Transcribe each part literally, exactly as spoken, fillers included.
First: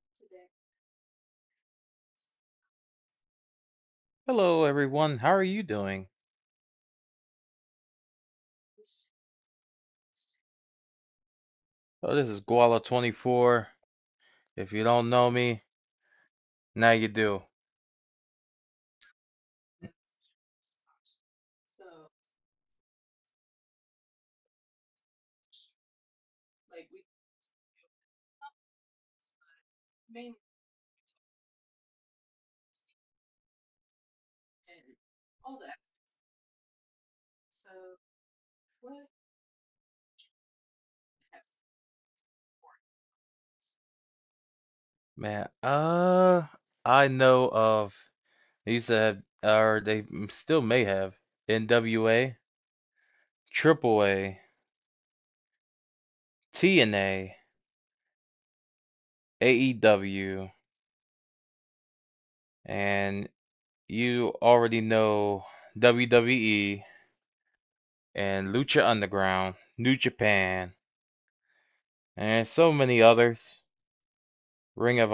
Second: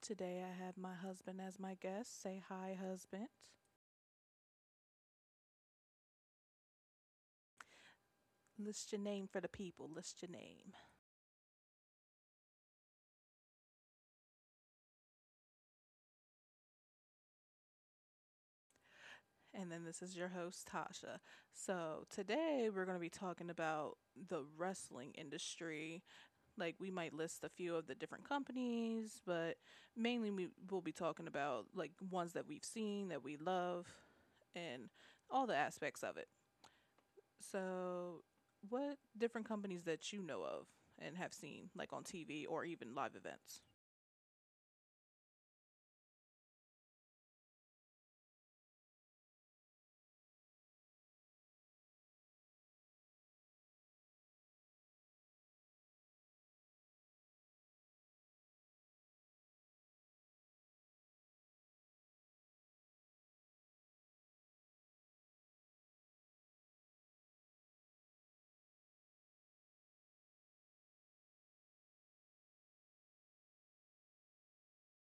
Today I have my husband as my guest. Say hi, husband. Morning. List your name for the people. List your name. If you me, now you do. And then this is your host, Tasha. So today we're going to be talking about the wrestling industry. Like, we might list a few of the different companies, but mainly we will be talking about like ones that we've seen, that we love, and all the aspects of it. So, what different companies that you know of and have seen, like on T V or even live events? Man, uh, I know of they used to have, or they still may have NWA, AAA, TNA, AEW, and you already know W W E and Lucha Underground, New Japan, and Ringer,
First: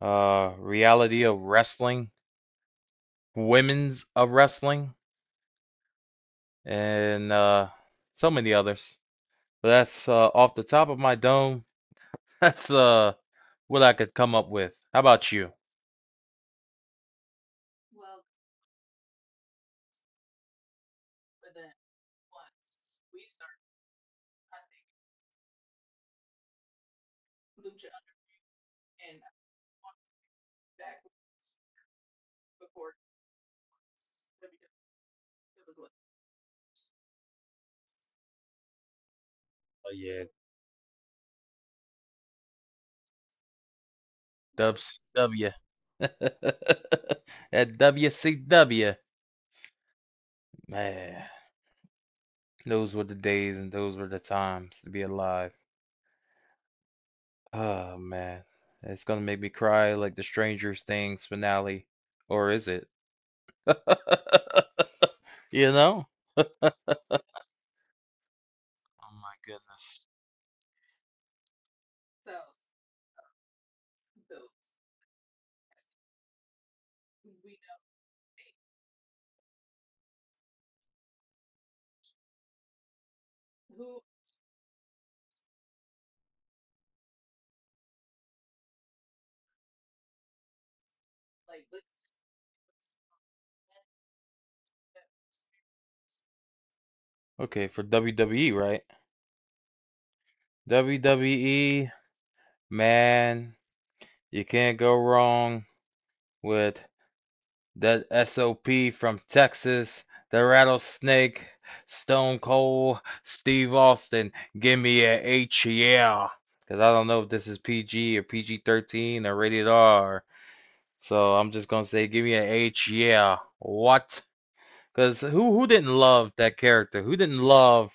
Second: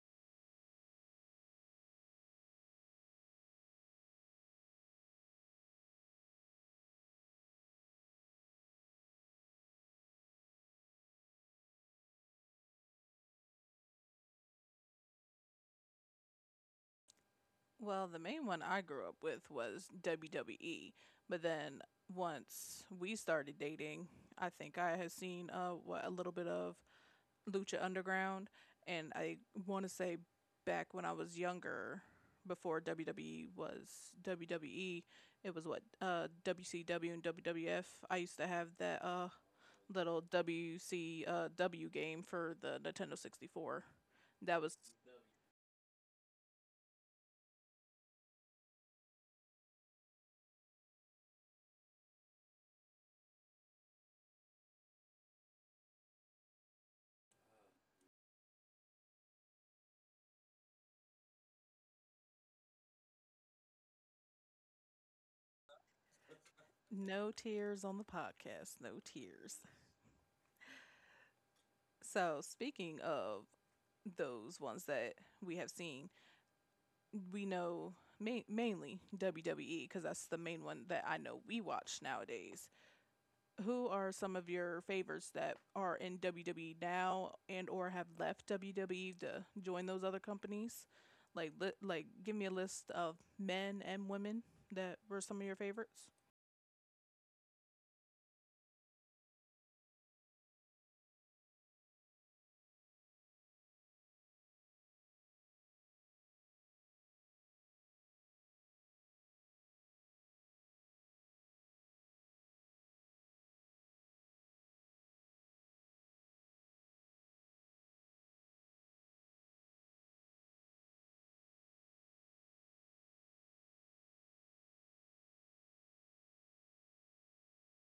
uh, Reality of Wrestling, Women's of Wrestling, and uh, so many others. But that's uh, off the top of my dome. That's uh, what I could come up with. How about you? Well, the main one I grew up with was W W E, but then once we started dating, I think I had seen uh what a little bit of Lucha Underground, and I want to say back when I was younger, before W W E was WWE, it was what uh, WCW and W W F. I used to have that uh, Oh yeah, little W C W uh, game for the Nintendo sixty-four. That was. W C W. At W C W, man, those were the days and those were the times to be alive. Oh man, it's gonna make me cry like the Stranger Things finale, or is it? You know? No tears on the podcast, no Oh my tears. goodness. So, So speaking of those those ones that we have seen, we we know ma- mainly W W E because that's the main one that I know we watch nowadays. know Who who are some of your favorites that are in W W E now and or have left W W E to join those other companies? Like like li- let's Like give me a list of men and women that were some of your favorites. okay, for W W E, right? W W E, man, you can't go wrong with that S O P from Texas, the rattlesnake, Stone Cold, Steve Austin. Give me an H, yeah. Because I don't know if this is P G or P G thirteen or rated R. So I'm just going to say, give me an H, yeah. What? Because who, who didn't love that character? Who didn't love,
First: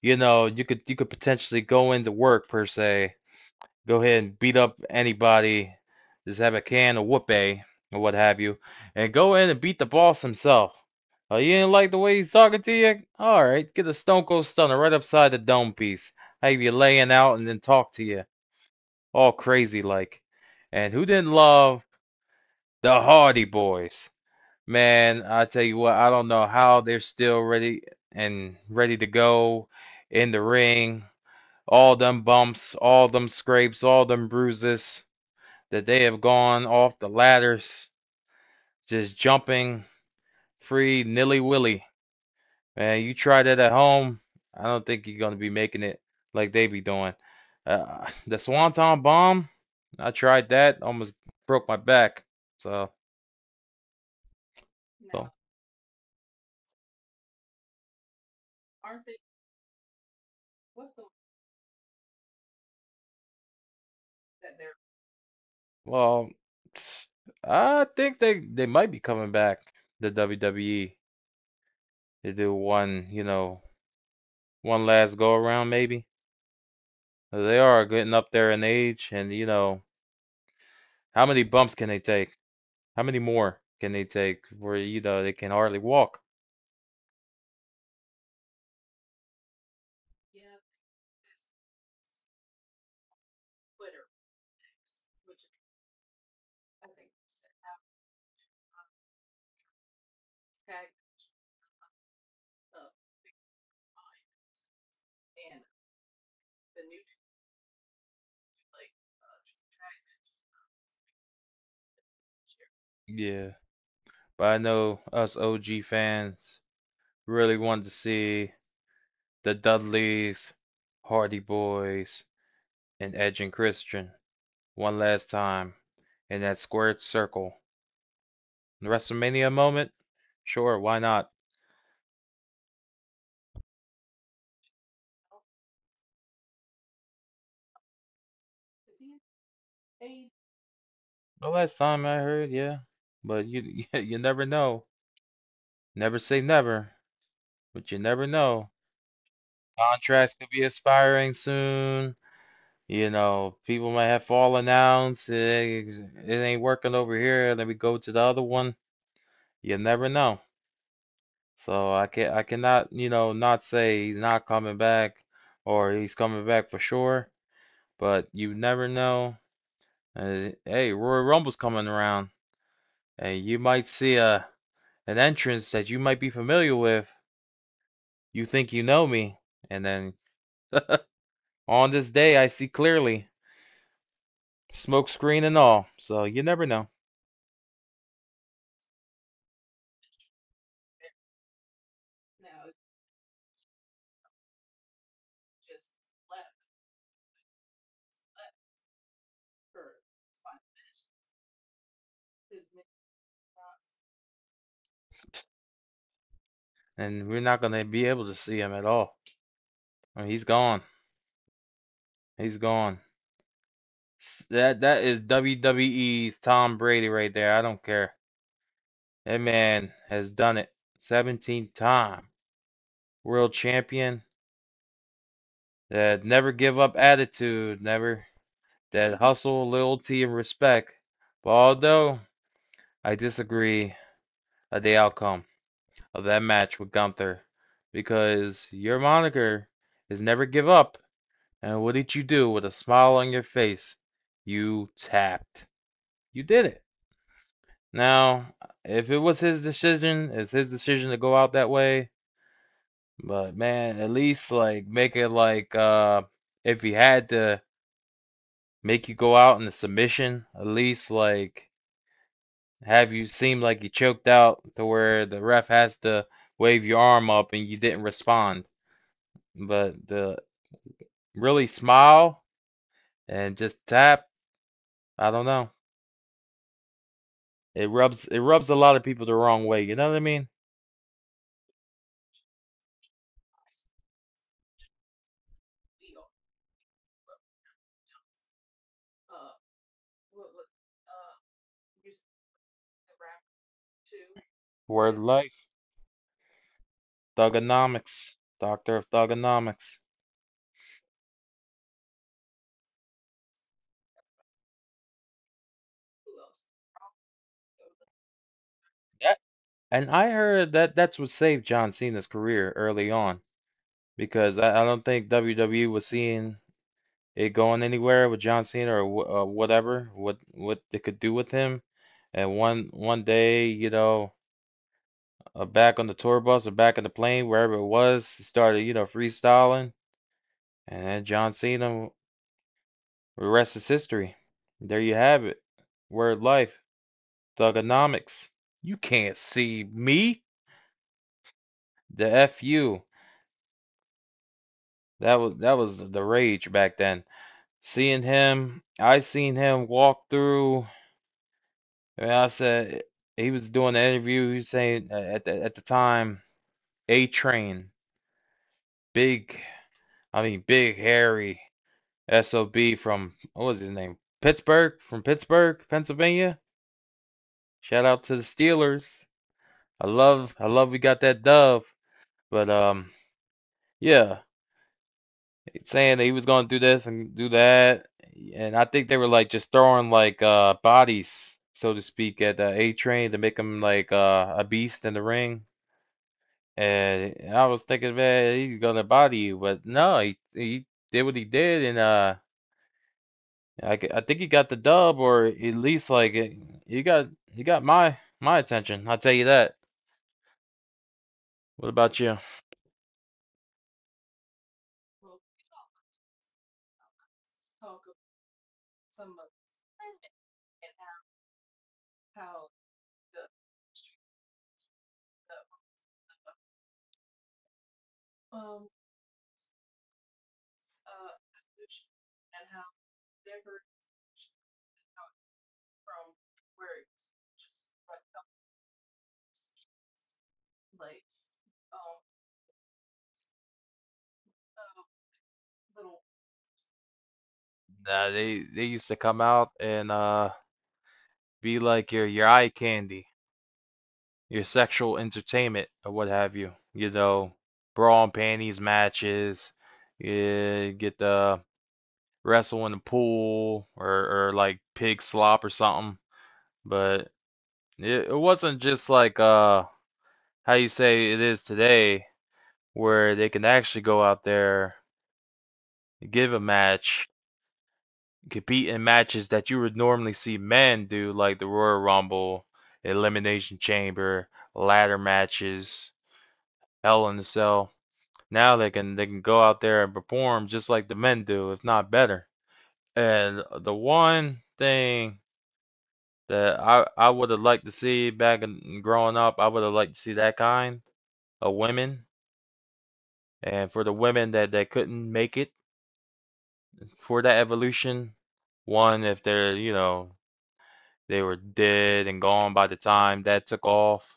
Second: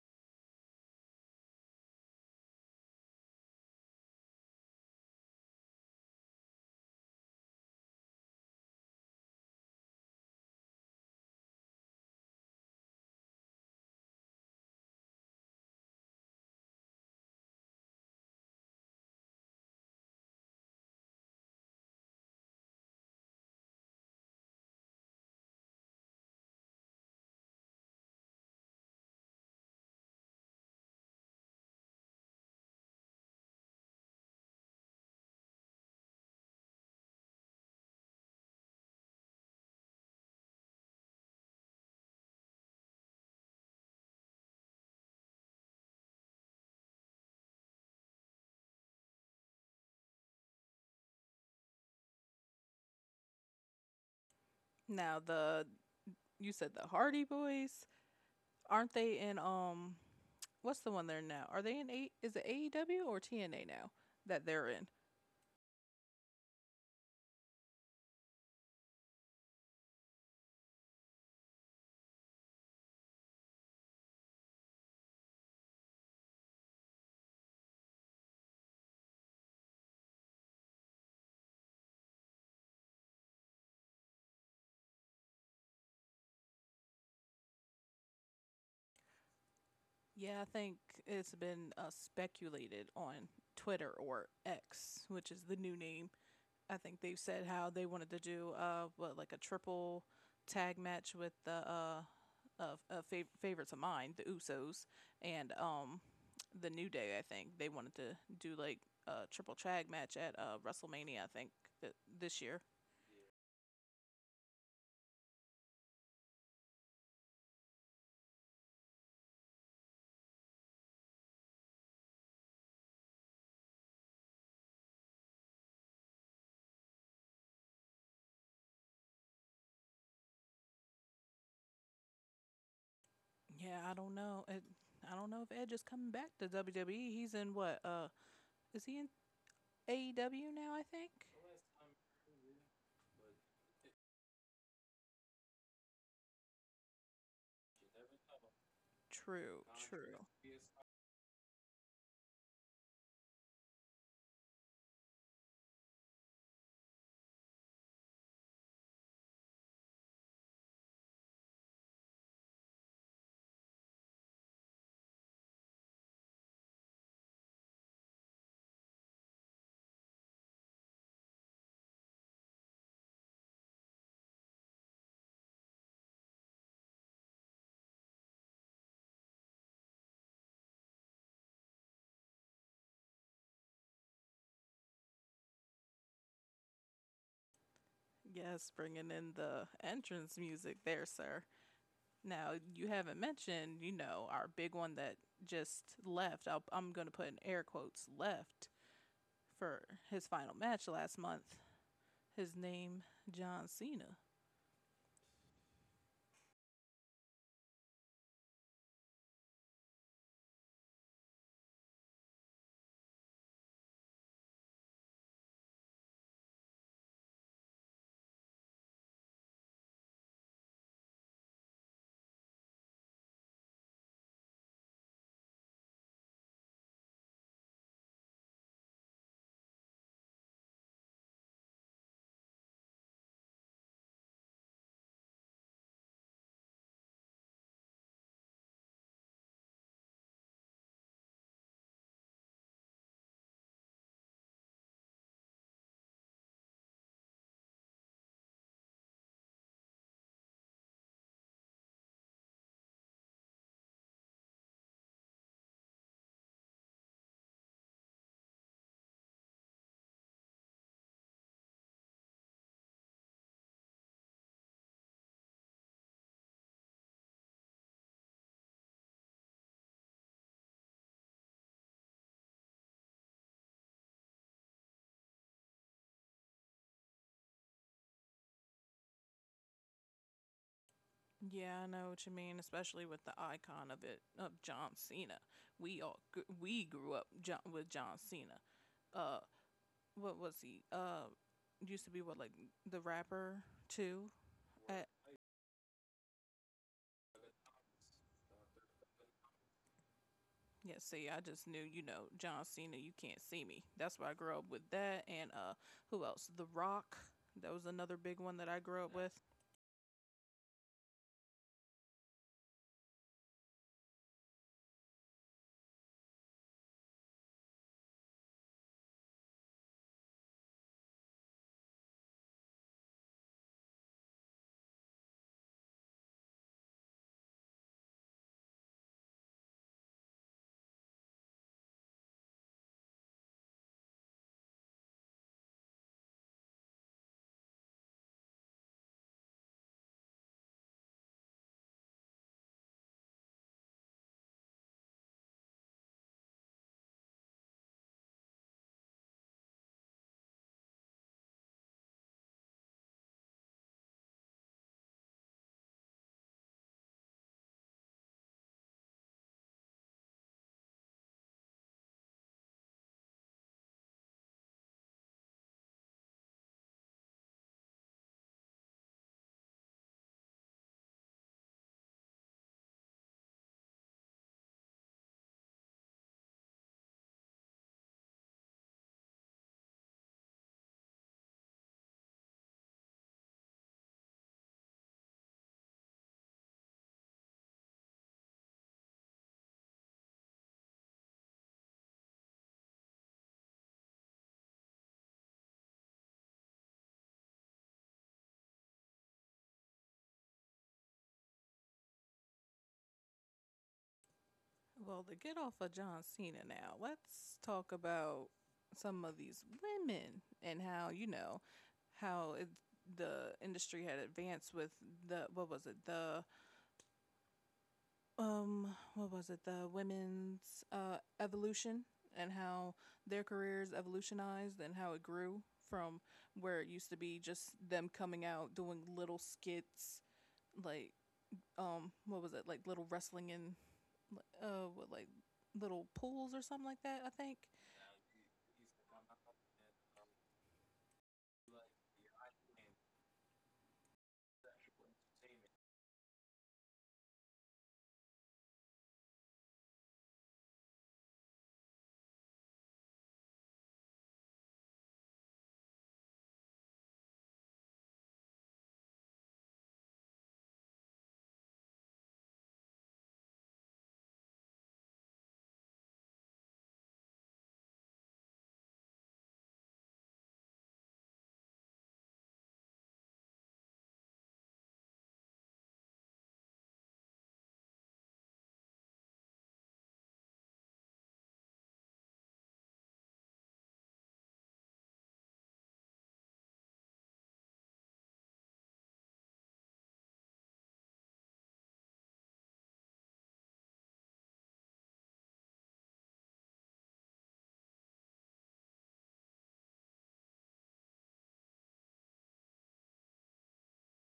you know, you could you could potentially go into work per se go ahead and beat up anybody. Just have a can of whoopee or what have you, and go in and beat the boss himself. Oh, you didn't like the way he's talking to you? All right, get a Stone Cold Stunner right upside the dome piece. Have you laying out and then talk to you all crazy like. And who didn't love the Hardy Boys? Man, I tell you what, I don't know how they're still ready and ready to go in the ring. All them bumps, all them scrapes, all them bruises that they have gone off the ladders, just jumping free nilly willy. Man, you try that at home, I don't think you're gonna be making it like they be doing. Uh, the Swanton bomb, I tried that, almost broke my back. So, no. Now so the you said the Hardy Boys, aren't they in um what's the one they're in now? Are they in a is it A E W or T N A now that they're in? Well, I think they they might be coming back the W W E to do one, you know, one last go around maybe. They are getting up there in age, and you know, how many bumps can they take? How many more can they take where, you know, they can hardly walk? Yeah, I think it's been uh, speculated on Twitter or X, which is the new name. I think they've said how they wanted to do uh what like a triple tag match with the uh, uh, uh fav- favorites of mine, the Usos, and um the New Day. I think they wanted to do like a triple tag match at uh WrestleMania. I think th- this year. Yeah. But I know us O G fans really wanted to see the Dudleys, Hardy Boys, and Edge and Christian one last time in that squared circle. The WrestleMania moment? Sure, why not? Yeah, I don't know. It, I don't know if Edge is coming back to W W E. He's in what? Uh, is he in A E W now? I think. The last time I heard, yeah. But you yeah, you never know. Never say never, but you never know. True. Contra. True. Contracts could Contrast. be expiring soon. You know, people might have fallen outs. It, ain't- it ain't working over here. And then we go to the other one. You never know. So I can I cannot, you know, not say he's not coming back or he's coming back for sure. But you never know. Uh, hey, Royal Rumble's coming around, and you might see a an entrance that you might be familiar with. You think you know me, and then on this day I see clearly, smoke screen and all. So you never know. Yes, bringing in the entrance music there, sir. Now, you haven't mentioned, you know, our big one that just left. I'll, I'm going to put in air quotes left for his final match last month. His name, John Cena. And we're not going to be able to see him at all. I mean, he's gone. He's gone. That that is W W E's Tom Brady right there. I don't care. That man has done it seventeen time. World champion. That never give up attitude. Never that hustle, loyalty, and respect. But although I disagree of the outcome of that match with Gunther, because your moniker is never give up and what did you do with a smile on your face? You tapped. You did it. Now, if it was his decision, it's his decision to go out that way. But man, at least like make it like uh if he had to make you go out in the submission, at least like have you seem like you choked out to where the ref has to wave your arm up and you didn't respond. But the really smile and just tap, I don't know. It rubs it rubs a lot of people the wrong way. You know what I mean? Yeah, I know what you mean, especially with the icon of it of John Cena. We all gr- we grew up John, with John Cena. Uh, what was he? Uh, used to be what like the rapper too. World Word of life, thugonomics, doctor of thugonomics. Yeah, see, I just knew, you know, John Cena, you can't see me. That's why I grew up with that. And uh, who else? The Rock. That was another big one that I grew up with. That, and I heard that that's what saved John Cena's career early on because I, I don't think W W E was seeing it going anywhere with John Cena or wh- uh, whatever what what they could do with him. And one one day, you know, uh, back on the tour bus or back in the plane, wherever it was, he started, you know, freestyling. And then John Cena the rest is history. There you have it. Word life. Thugonomics. You can't see me. The F U. That was that was the rage back then. Seeing him, I seen him walk through. And I said he was doing the interview. He was saying uh, at the at the time, A Train, big, I mean big hairy sob from what was his name? Pittsburgh, from Pittsburgh, Pennsylvania. Shout out to the Steelers. I love I love we got that dub, but um yeah, saying that he was gonna do this and do that, and I think they were like just throwing like uh bodies, so to speak, at uh, A Train to make him like uh a beast in the ring. And I was thinking, man, he's gonna body you, but no, he he did what he did, and uh I I think he got the dub, or at least like he got he got my my attention. I'll tell you that. What about you? Well, to get off of John Cena now, let's talk about some of these women and how, you know, how it, the industry had advanced with the, what was it, the um what was it the women's uh evolution and how their careers evolutionized and how it grew from where it used to be just them coming out doing little skits like um what was it like little wrestling in uh what, like little pools or something like that, I think. Nah, they they used to come out and uh. be like your your eye candy, your sexual entertainment, or what have you. You know, bra and panties matches. You get the wrestle in the pool or or like pig slop or something. But it, it wasn't just like uh how you say it is today, where they can actually go out there, give a match, compete in matches that you would normally see men do, like the Royal Rumble, Elimination Chamber, ladder matches Hell in a Cell. Now they can they can go out there and perform just like the men do, if not better. And the one thing that I I would have liked to see back in growing up, I would have liked to see that kind of women. And for the women that that couldn't make it for that evolution, one if they're you know they were dead and gone by the time that took off,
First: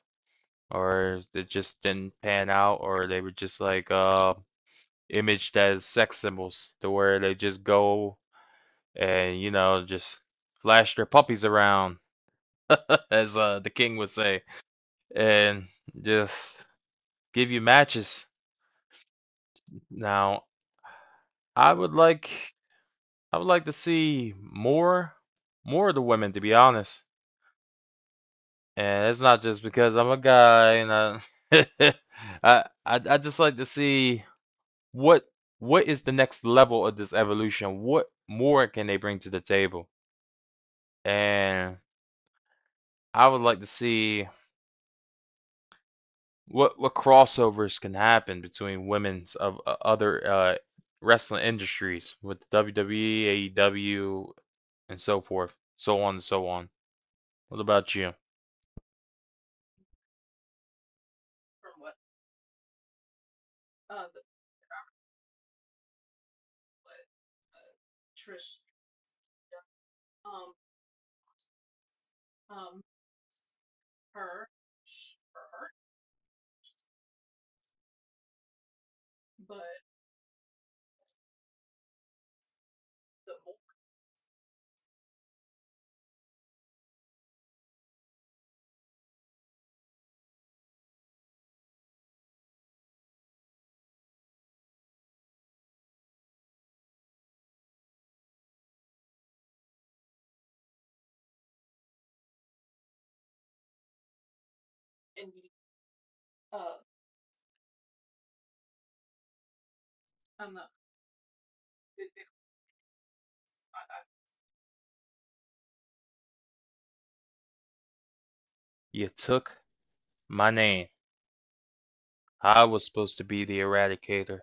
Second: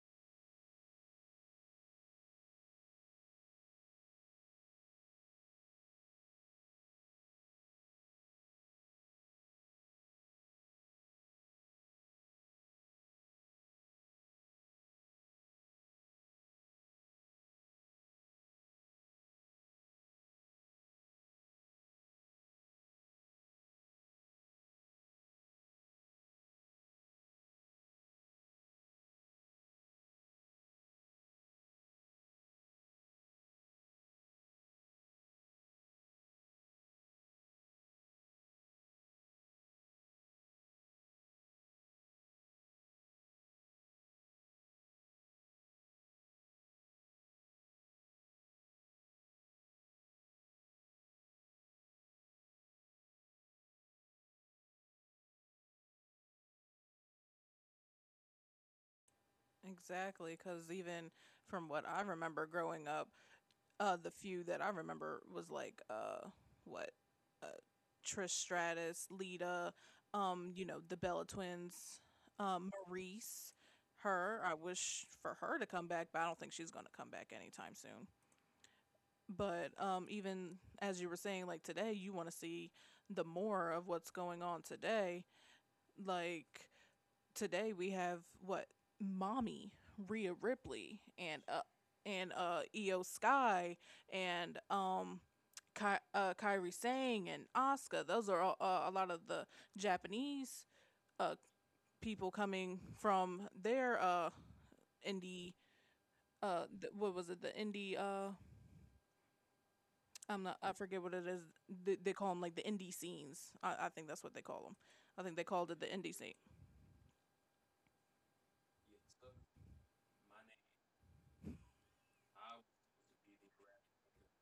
or it just didn't pan out, or they were just like uh imaged as sex symbols to where they just go and you know just flash their puppies around as uh, the king would say and just give you matches now i would like i would like to see more more of the women to be honest and it's not just because I'm a guy and I, I, I I just like to see what what is the next level of this evolution what more can they bring to the table and I would like to see what what crossovers can happen between women's of uh, other uh, wrestling industries with W W E, A E W, and so forth, so on and so on. What about you? Exactly, because even from what I remember growing up, uh the few that I remember was like uh what uh Trish Stratus, Lita, um, you know, the Bella twins, um, Maurice, her. I wish for her to come back, but I don't think she's gonna come back anytime soon. But um even as you were saying, like today you wanna see the more of what's going on today. Like today we have what mommy Rhea Ripley and uh and uh E O Sky and um Ky- uh, Kyrie Sang and Asuka. Those are all, uh, a lot of the Japanese uh people coming from their uh indie uh th- what was it, the indie uh I'm not, I forget what it is, they, they call them like the indie scenes. I, I think that's what they call them. I think they called it the indie scene. You took my name. I was supposed to be the eradicator,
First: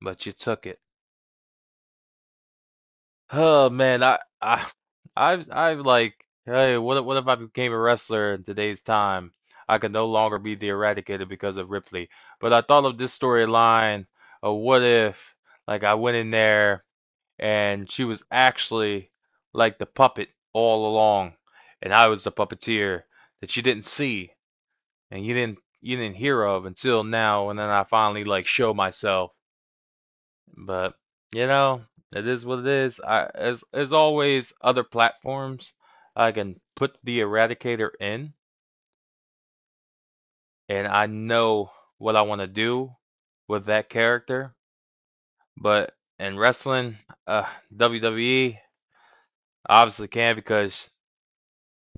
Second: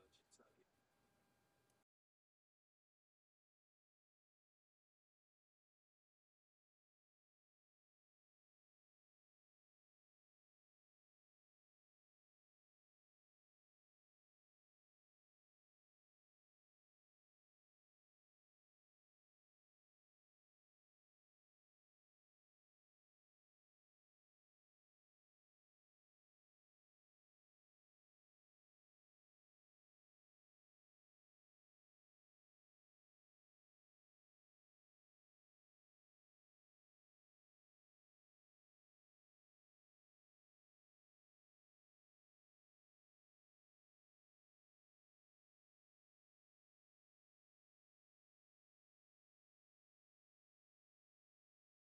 but you took it. Oh man, I I I've I've like hey, what if, what if I became a wrestler in today's time? I could no longer be the Eradicator because of Ripley. But I thought of this storyline of what if like I went in there and she was actually like the puppet all along, and I was the puppeteer that you didn't see and you didn't you didn't hear of until now, and then I finally like show myself. But you know, it is what it is. I as as always, other platforms I can put the Eradicator in, and I know what I want to do with that character. But in wrestling, uh, W W E obviously can because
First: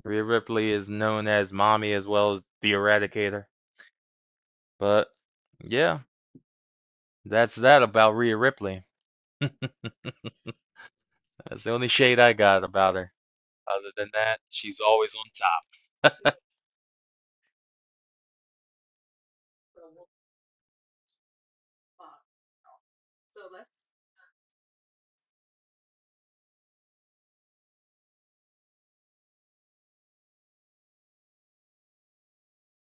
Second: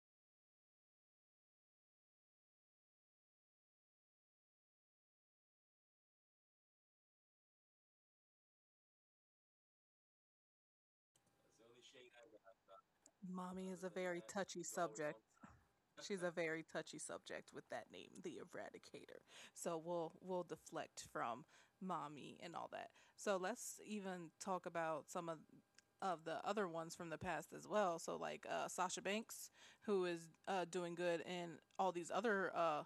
Rhea Ripley is known as Mommy as well as the Eradicator. But yeah, that's that about Rhea Ripley. That's the only shade I got about her. Mommy is a Other than very that, touchy she's always subject. on top. She's a very touchy subject with that name, the Eradicator. So we'll we'll deflect from mommy and all that. So let's even talk about some of, of the other ones from the past as well. So like uh, Sasha Banks, who is uh, doing good in all these other uh,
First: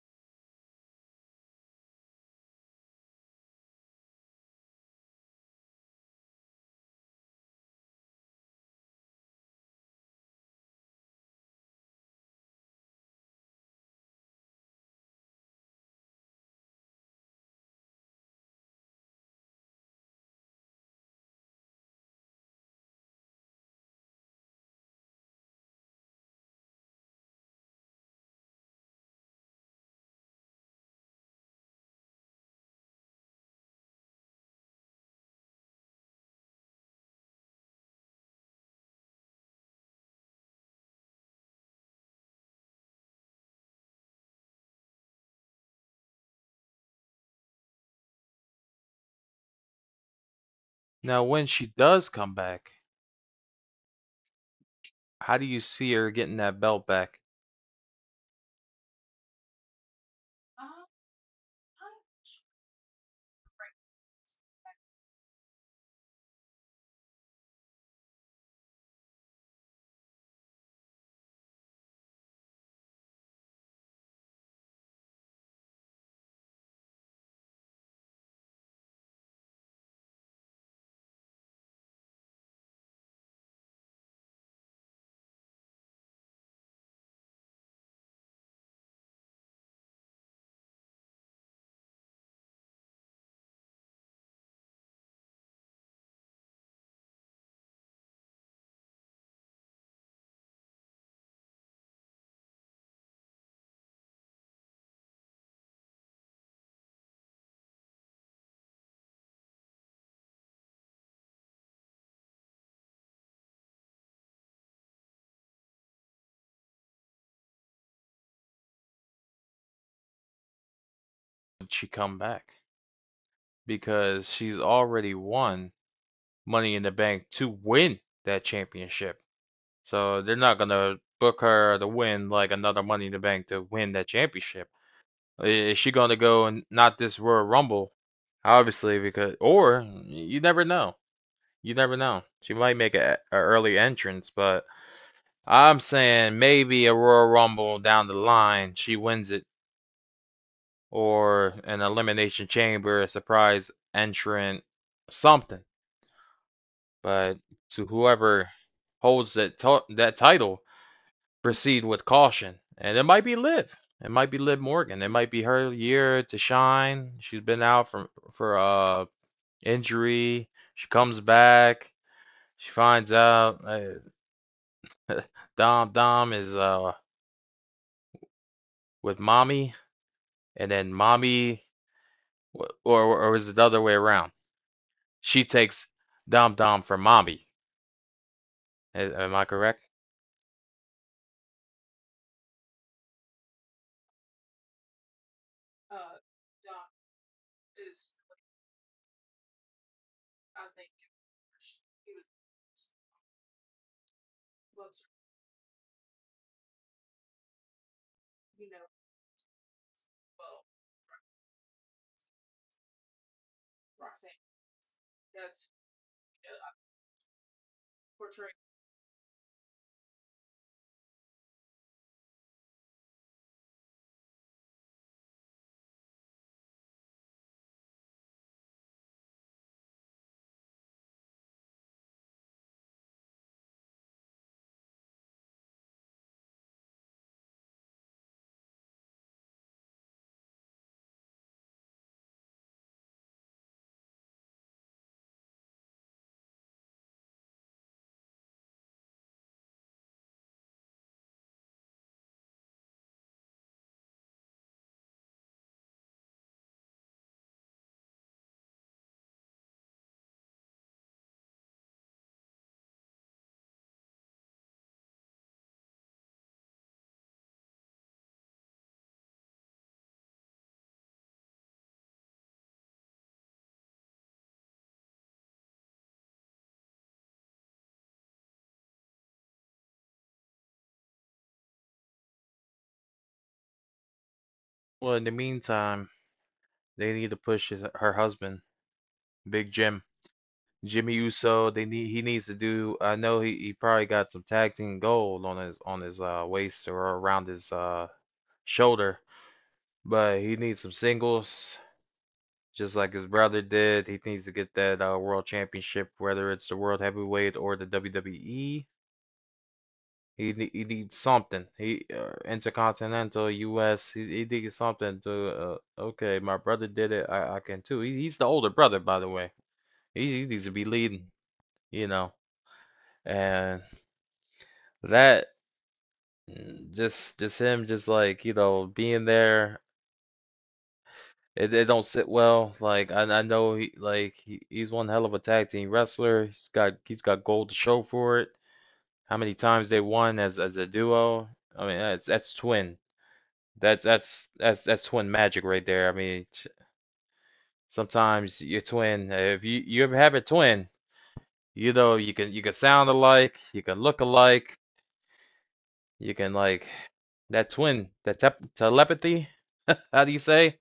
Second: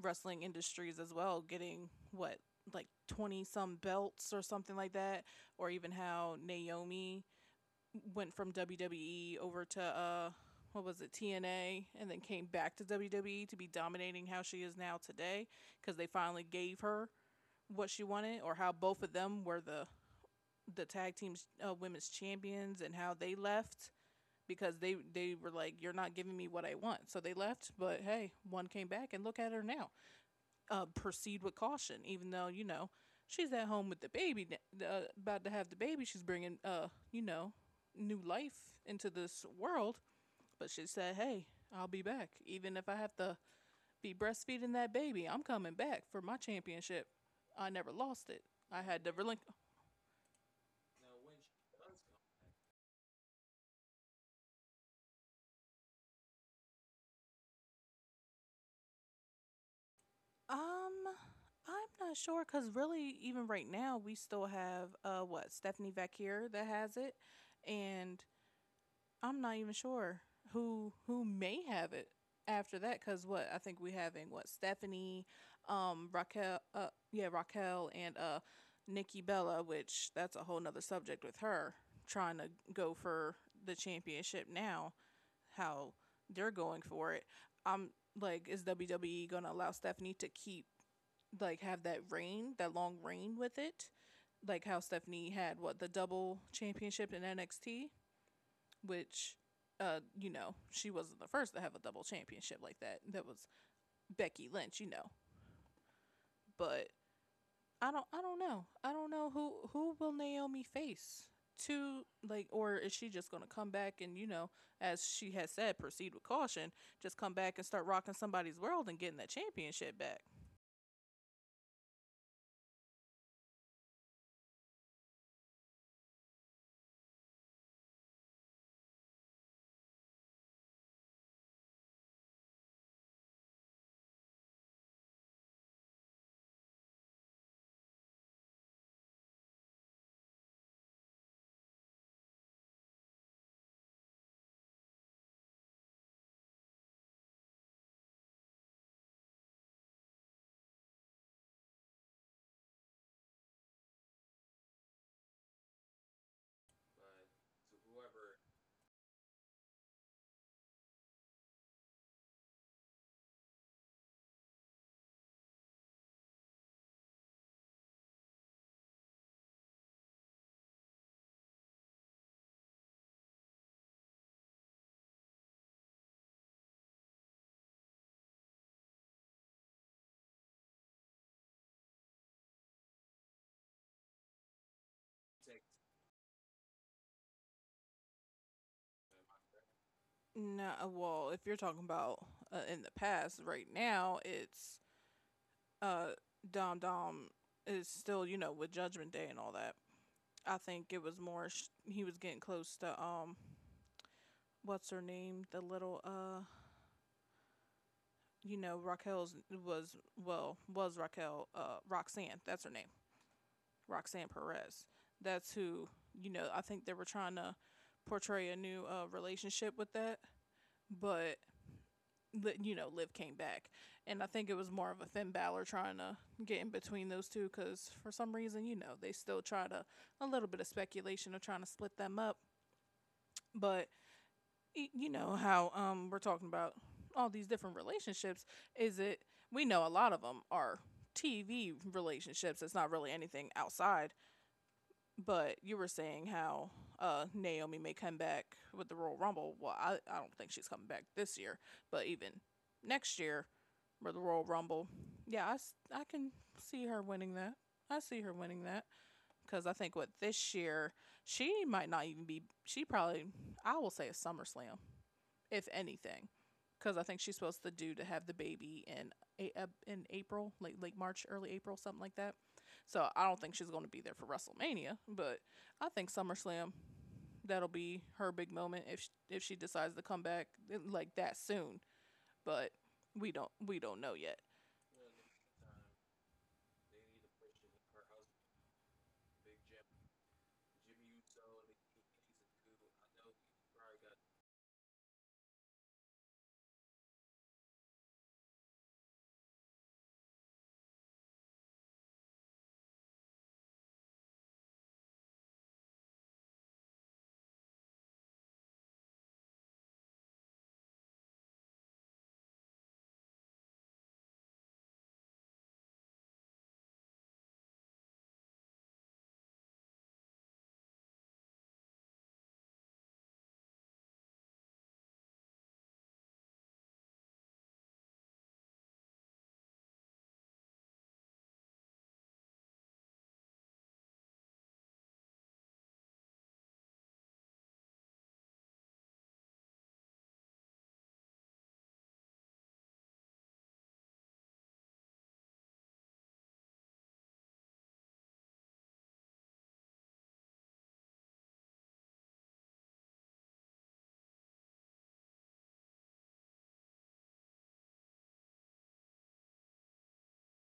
wrestling industries as well, getting what like twenty some belts or something like that, or even how Naomi went from W W E over to uh what was it, T N A, and then came back to W W E to be dominating how she is now today because they finally gave her what she wanted. Or how both of them were the the tag teams uh, women's champions and how they left because they they were like, "You're not giving me what I want," so they left. But hey, one came back and look at her now. Uh, proceed with caution. Even though, you know, she's at home with the baby, uh, about to have the baby. She's bringing, uh, you know, new life into this world. But she said, "Hey, I'll be back, even if I have to be breastfeeding that baby. I'm coming back for my championship. I never lost it. I had to relinquish." Now, when she does come back, how do you see her getting that belt back Um, I'm not sure, because really, even right now, we still have, uh, what, Stephanie Vacquier, that has it, and I'm not even sure who who may have it after that. Because what I think we having, what, Stephanie, um Raquel, uh yeah Raquel and uh Nikki Bella, which that's a whole nother subject with her trying to go for the championship now, how they're going for it. I'm like, is W W E gonna allow Stephanie to keep, like, have that reign, that long reign with it, like how Stephanie had, what, the double championship in N X T? Which, uh, you know, she wasn't the first to have a double championship like that. That was Becky Lynch, you know. But I don't I don't know. I don't know who who will Naomi face to, like, or is she just going to come back and, you know, as she has said, proceed with caution, just come back and start rocking somebody's world and getting that championship back. when she come back? Because she's already won Money in the Bank to win that championship. So they're not gonna book her to win like another Money in the Bank to win that championship. Is she gonna go and not this Royal Rumble? Obviously, because or you never know. You never know. She might make an early entrance, but I'm saying maybe a Royal Rumble down the line, she wins it or an elimination chamber, a surprise entrant, something. But to whoever holds that that title, proceed with caution. And it might be Liv. It might be Liv Morgan. It might be her year to shine. She's been out from for uh injury. She comes back. She finds out uh, Dom Dom is uh with mommy, and then mommy, or or is it the other way around? She takes Dom Dom for mommy. A- Am I correct? Nah, well, if you're talking about uh, in the past, right now it's uh Dom Dom is still, you know, with Judgment Day and all that. I think it was more sh- he was getting close to um what's her name, the little uh you know, Raquel's, was, well, was Raquel, uh Roxanne, that's her name, Roxanne Perez. That's who, you know, I think they were trying to portray a new uh relationship with that. But you know, Liv came back, and I think it was more of a Finn Balor trying to get in between those two, cuz for some reason, you know, they still try to, a little bit of speculation of trying to split them up. But y- you know how, um we're talking about all these different relationships, is it, we know a lot of them are TV relationships, it's not really anything outside. But you were saying how uh Naomi may come back with the Royal Rumble. Well i, I don't think she's coming back this year, but even next year with the Royal Rumble, yeah, i, s- I can see her winning that. I see her winning that, because I think with this year, she might not even be, she probably, I will say a SummerSlam, if anything, because I think she's supposed to do to have the baby in a, uh, in April, late late March, early April, something like that. So I don't think she's going to be there for WrestleMania, but I think SummerSlam, that'll be her big moment if she if she decides to come back, eh, like that soon. But we don't we don't know yet. Well, in the meantime, they need to push his, her husband, Big Jim, Jimmy Uso. They need He needs to do. I know he, he probably got some tag team gold on his on his uh, waist or around his uh, shoulder, but he needs some singles, just like his brother did. He needs to get that uh, world championship, whether it's the world heavyweight or the W W E. He ne- he needs something. He uh, intercontinental U S. He, he needs something to. Uh, okay, my brother did it. I, I can too. He, he's the older brother, by the way. He, he needs to be leading, you know. And that mm, just just him just like you know being there. It, it don't sit well. Like I, I know he like he, he's one hell of a tag team wrestler. He's got he's got gold to show for it. How many times they won as as a duo? I mean that's that's twin. That's that's that's that's twin magic right there. I mean, sometimes your twin, uh, if you you ever have a twin, you know you can you can sound alike, you can look alike, you can like that twin, that tep telepathy. How do you say?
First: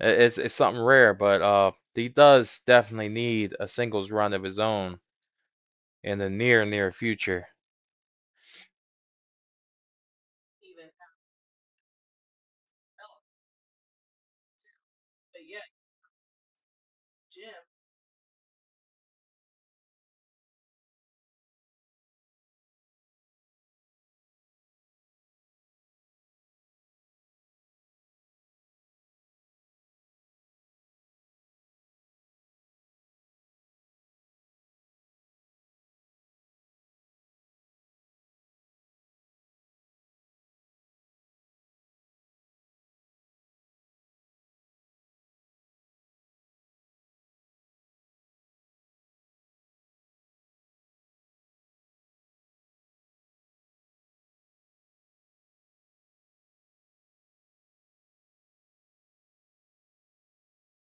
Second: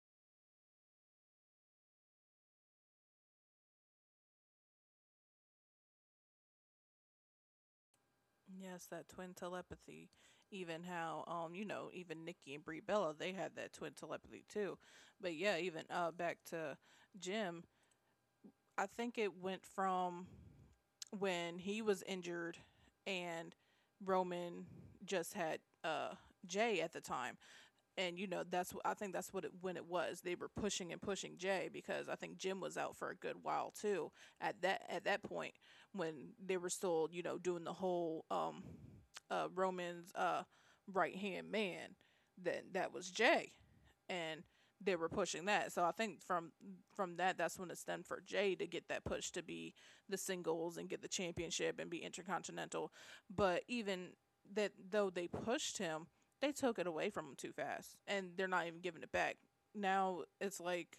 It's it's something rare, but uh, he does definitely need a singles run of his own in the near near future. Yes, that twin telepathy. Even how, um you know, even Nikki and Brie Bella, they had that twin telepathy too. But yeah, even uh back to Jim. I think it went from when he was injured, and Roman just had uh Jay at the time. And you know that's what I think that's what it, when it was they were pushing and pushing Jay because I think Jim was out for a good while too at that at that point, when they were still you know doing the whole um uh Roman's uh right hand man, then that was Jay. And they were pushing that, so I think from from that that's when it's done for Jay to get that push to be the singles and get the championship and be intercontinental. But even that though they pushed him, they took it away from them too fast and they're not even giving it back. Now it's like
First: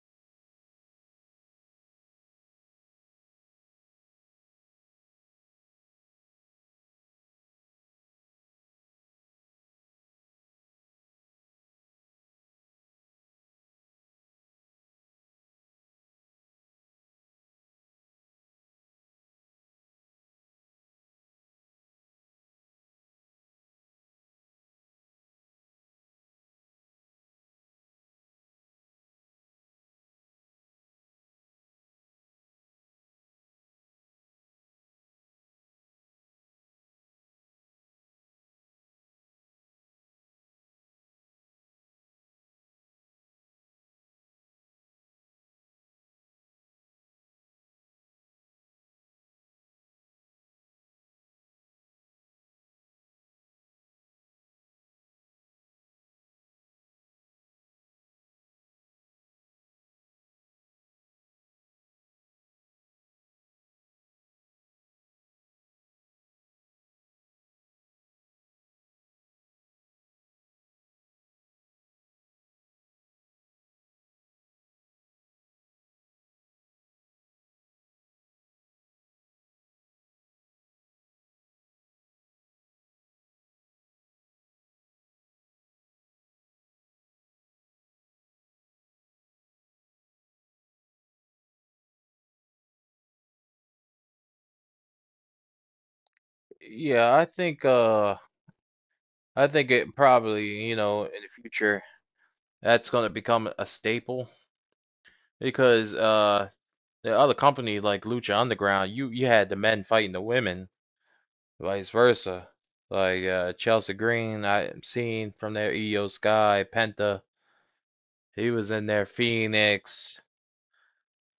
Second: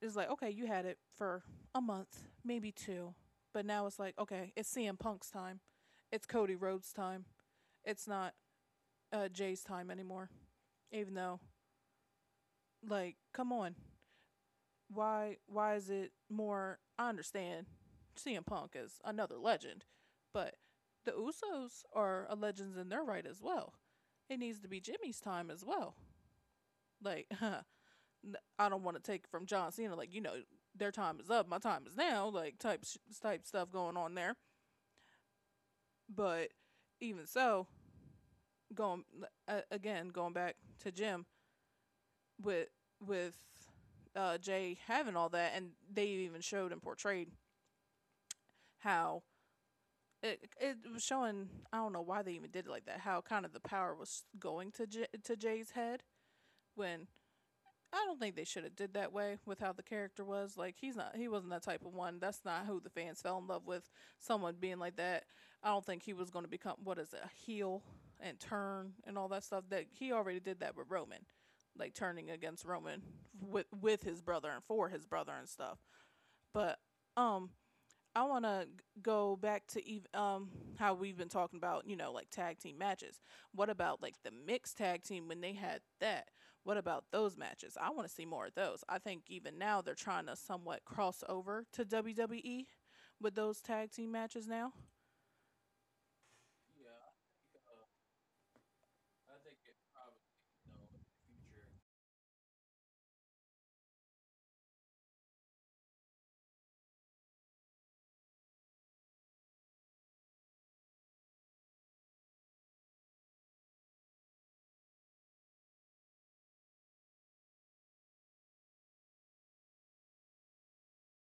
it's like okay, you had it for a month, maybe two, but now it's like okay, it's C M Punk's time, it's Cody Rhodes' time, it's not uh, Jay's time anymore. Even though, like, come on, why why is it more? I understand C M Punk is another legend, but the Usos are a legends in their right as well. It needs to be Jimmy's time as well. Like I I don't want to take from John Cena. Like you know, their time is up, my time is now. Like type sh- type stuff going on there. But even so, going uh, again, going back to Jim with with uh, Jay having all that, and they even showed and portrayed how it it was showing. I don't know why they even did it like that. How kind of the power was going to J- to Jay's head. When I don't think they should have did that way with how the character was. Like he's not he wasn't that type of one. That's not who the fans fell in love with. Someone being like that. I don't think he was going to become what is it, a heel and turn and all that stuff. That he already did that with Roman, like turning against Roman with with his brother and for his brother and stuff. But um I want to go back to ev- um how we've been talking about, you know, like tag team matches. What about like the mixed tag team when they had that? What about those matches? I want to see more of those. I think even now they're trying to somewhat cross over to W W E with those tag team matches now. Yeah, I think uh, I think it probably you know in the future that's gonna become a staple because uh the other company like Lucha Underground, you you had the men fighting the women, vice versa. Like uh, Chelsea Green, I'm seeing from there. Io Sky, Penta, he was in there. Phoenix.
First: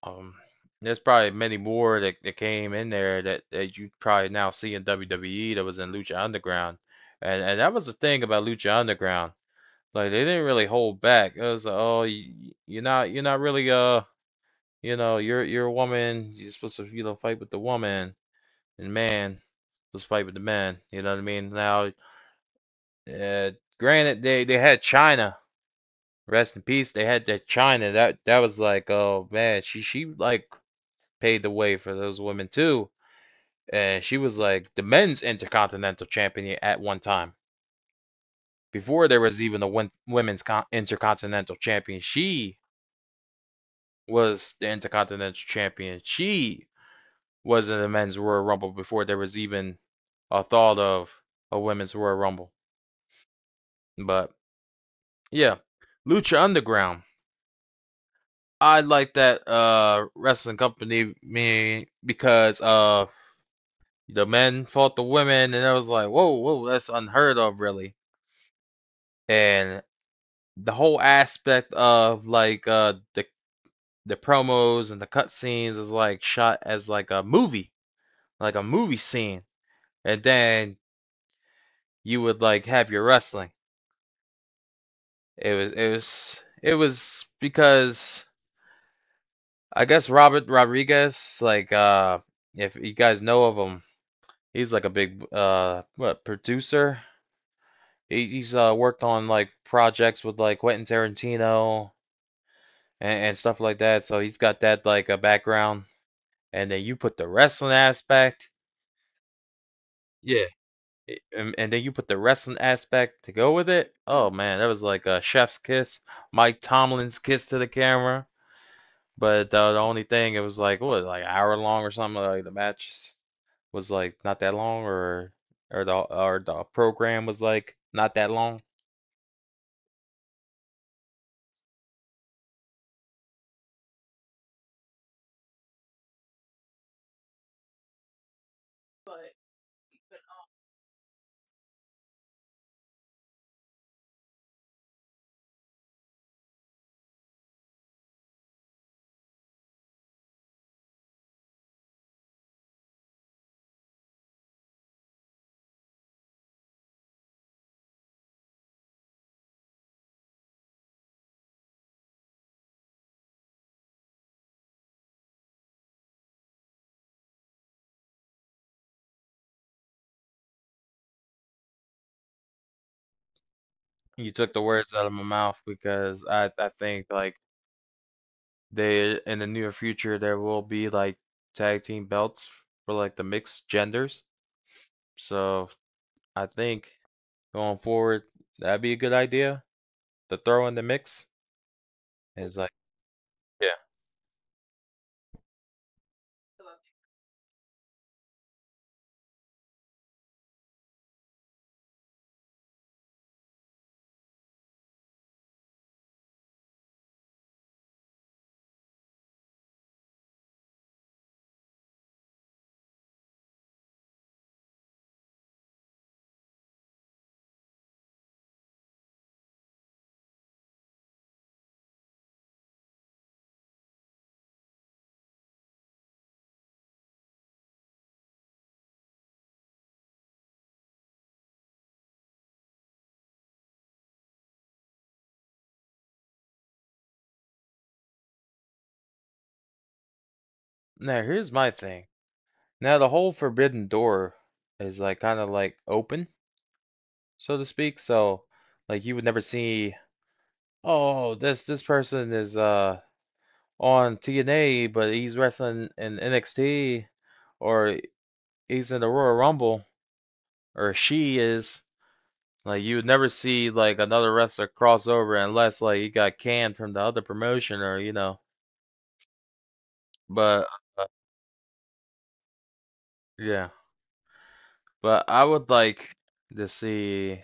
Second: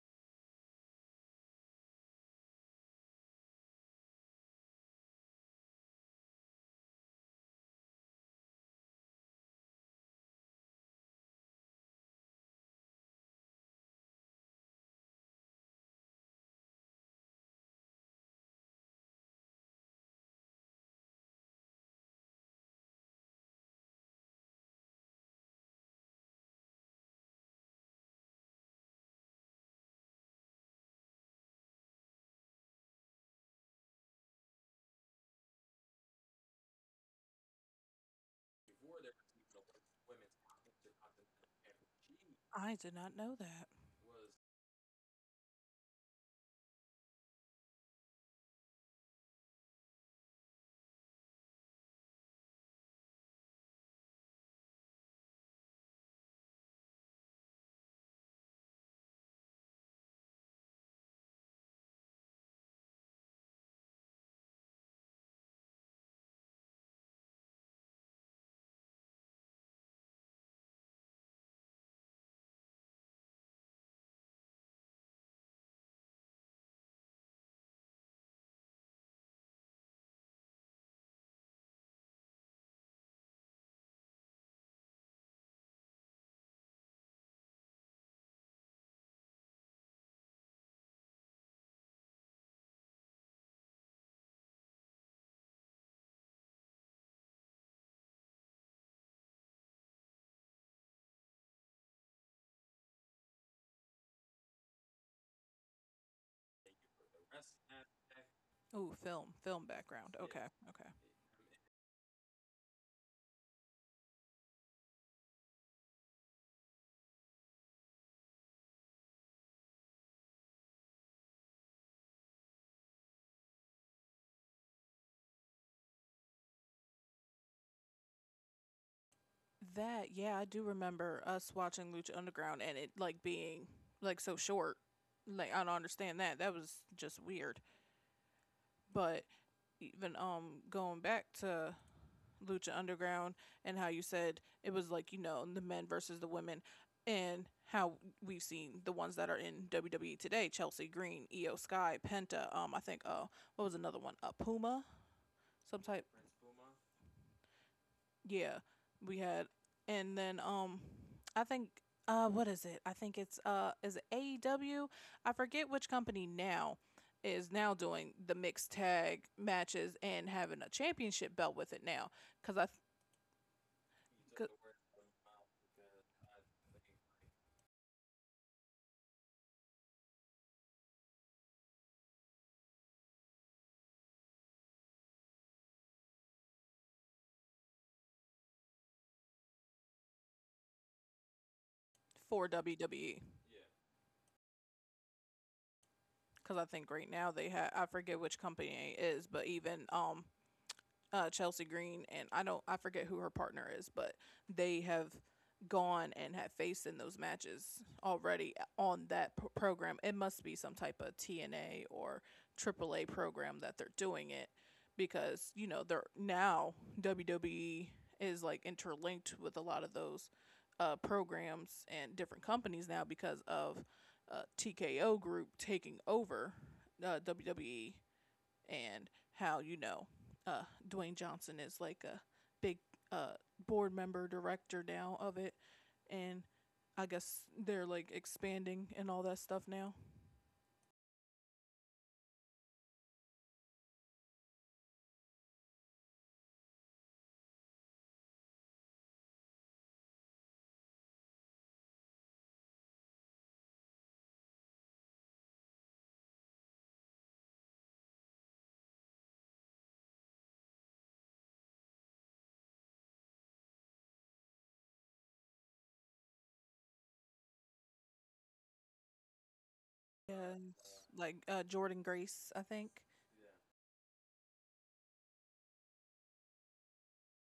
Um, there's probably many more that, that came in there that, that you probably now see in W W E that was in Lucha Underground, and and that was the thing about Lucha Underground. Like they didn't really hold back. It was like, oh, you, you're not you're not really uh you know you're you're a woman. You're supposed to you know fight with the woman, and man let's fight with the man. You know what I mean? Now, uh, granted, they they had China. Rest in peace. They had that China. That that was like, oh man, she she like paved the way for those women too, and she was like the men's intercontinental champion at one time. Before there was even a women's con- intercontinental champion, she I did not know that. was the intercontinental champion. She was in the men's Royal Rumble before there was even a thought of a women's Royal Rumble. But yeah. Lucha Underground. I like that uh wrestling company me because uh the men fought the women and I was like, whoa, whoa, that's unheard of really. And the whole aspect of like uh the the promos and the cutscenes is like shot as like a movie, like a movie scene. And then you would like have your wrestling. It was it was it was because I guess Robert Rodriguez, like uh if you guys know of him, he's like a big uh what producer. He, he's uh worked on like projects with like Quentin Tarantino and, and stuff like that. So he's got that like a background. And then you put the wrestling aspect. Oh, film, film background. Okay, Yeah. okay. i- And, and then you put the wrestling aspect to go with it. Oh man, that was like a chef's kiss, Mike Tomlin's kiss to the camera. But uh, the only thing, it was like what, like an hour long or something, like the matches. Was like not that long or or the or the program was like not that long. That, yeah, I do remember us watching Lucha Underground and it like being like so short. Like I don't understand that. That was just weird. But even um going back to Lucha Underground, and how you said it was like you know the men versus the women, and how we've seen the ones that are in W W E today: Chelsea Green, Io Sky, Penta. Um, I think uh, what was another one? Uh, Puma, some type, yeah, we had, and then um, I think uh, what is it? I think it's uh, is it A E W? I forget which company now is now doing the mixed tag matches and having a championship belt with it now, cause I, c- You took the words out of my mouth because I I think like they in the near future there will be like tag team belts for like the mixed genders. So I think going forward that'd be a good idea to throw in the mix. for Is like W W E, yeah. cause I think right now they have I forget which company it is, but even um uh, Chelsea Green and I don't I forget who her partner is, but they have gone and have faced in those matches already on that p- program. It must be some type of T N A or A A A program that they're doing it because you know they're now W W E is like interlinked with a lot of those uh, programs and different companies now because of uh, T K O Group taking over uh, W W E. And how you know uh, Dwayne Johnson is like a big uh, board member director now of it, and I guess they're like expanding and all that stuff now. Now here's my thing. Now the whole forbidden door is like kind of like open, so to speak. So like you would never see, oh, this this person is uh on T N A, but he's wrestling in N X T, or he's in the Royal Rumble, or she is. Like you would never see like another wrestler cross over unless like he got canned from the other promotion or you know. But And like uh, Jordan Grace, I think yeah, but I would like to see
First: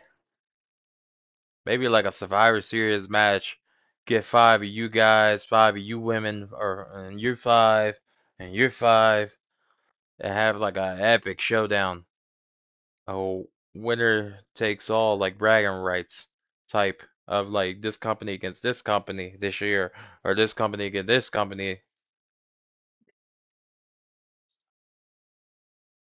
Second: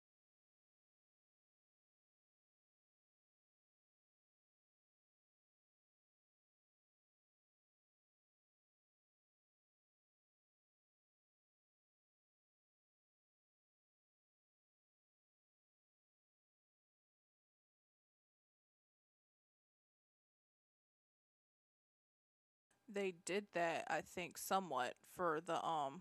maybe like a Survivor Series match. Get five of you guys, five of you women, or and you're five, and you're five, and have like a epic showdown. A winner takes all like bragging rights type of like this company against this company this year or this company against this company. they did that. I think somewhat for the um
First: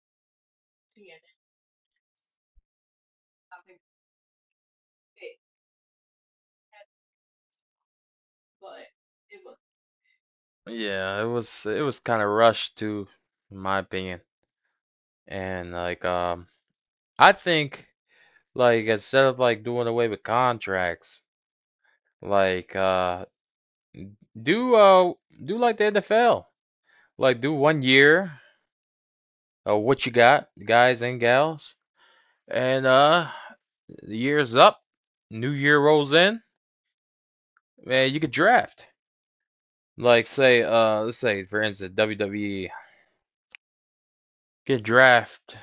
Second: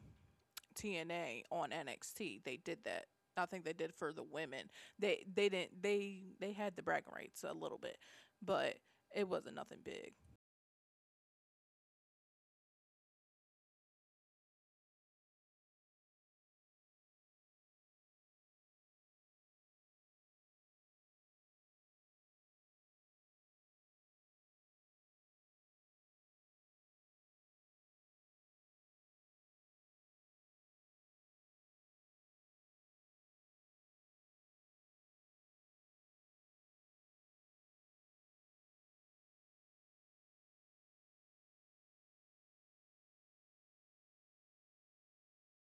T N A on N X T, they did that. I think they did for the women. They they didn't they they had the bragging rights a little bit, but it wasn't nothing big. Yeah, it was it was kind of rushed too, in my opinion. And like um I think like instead of like doing away with contracts, like uh do uh do like the N F L. Like do one year of what you got, guys and gals. And uh the year's up, new year rolls in. Man, you could draft. Like say, uh, let's say for instance, W W E could draft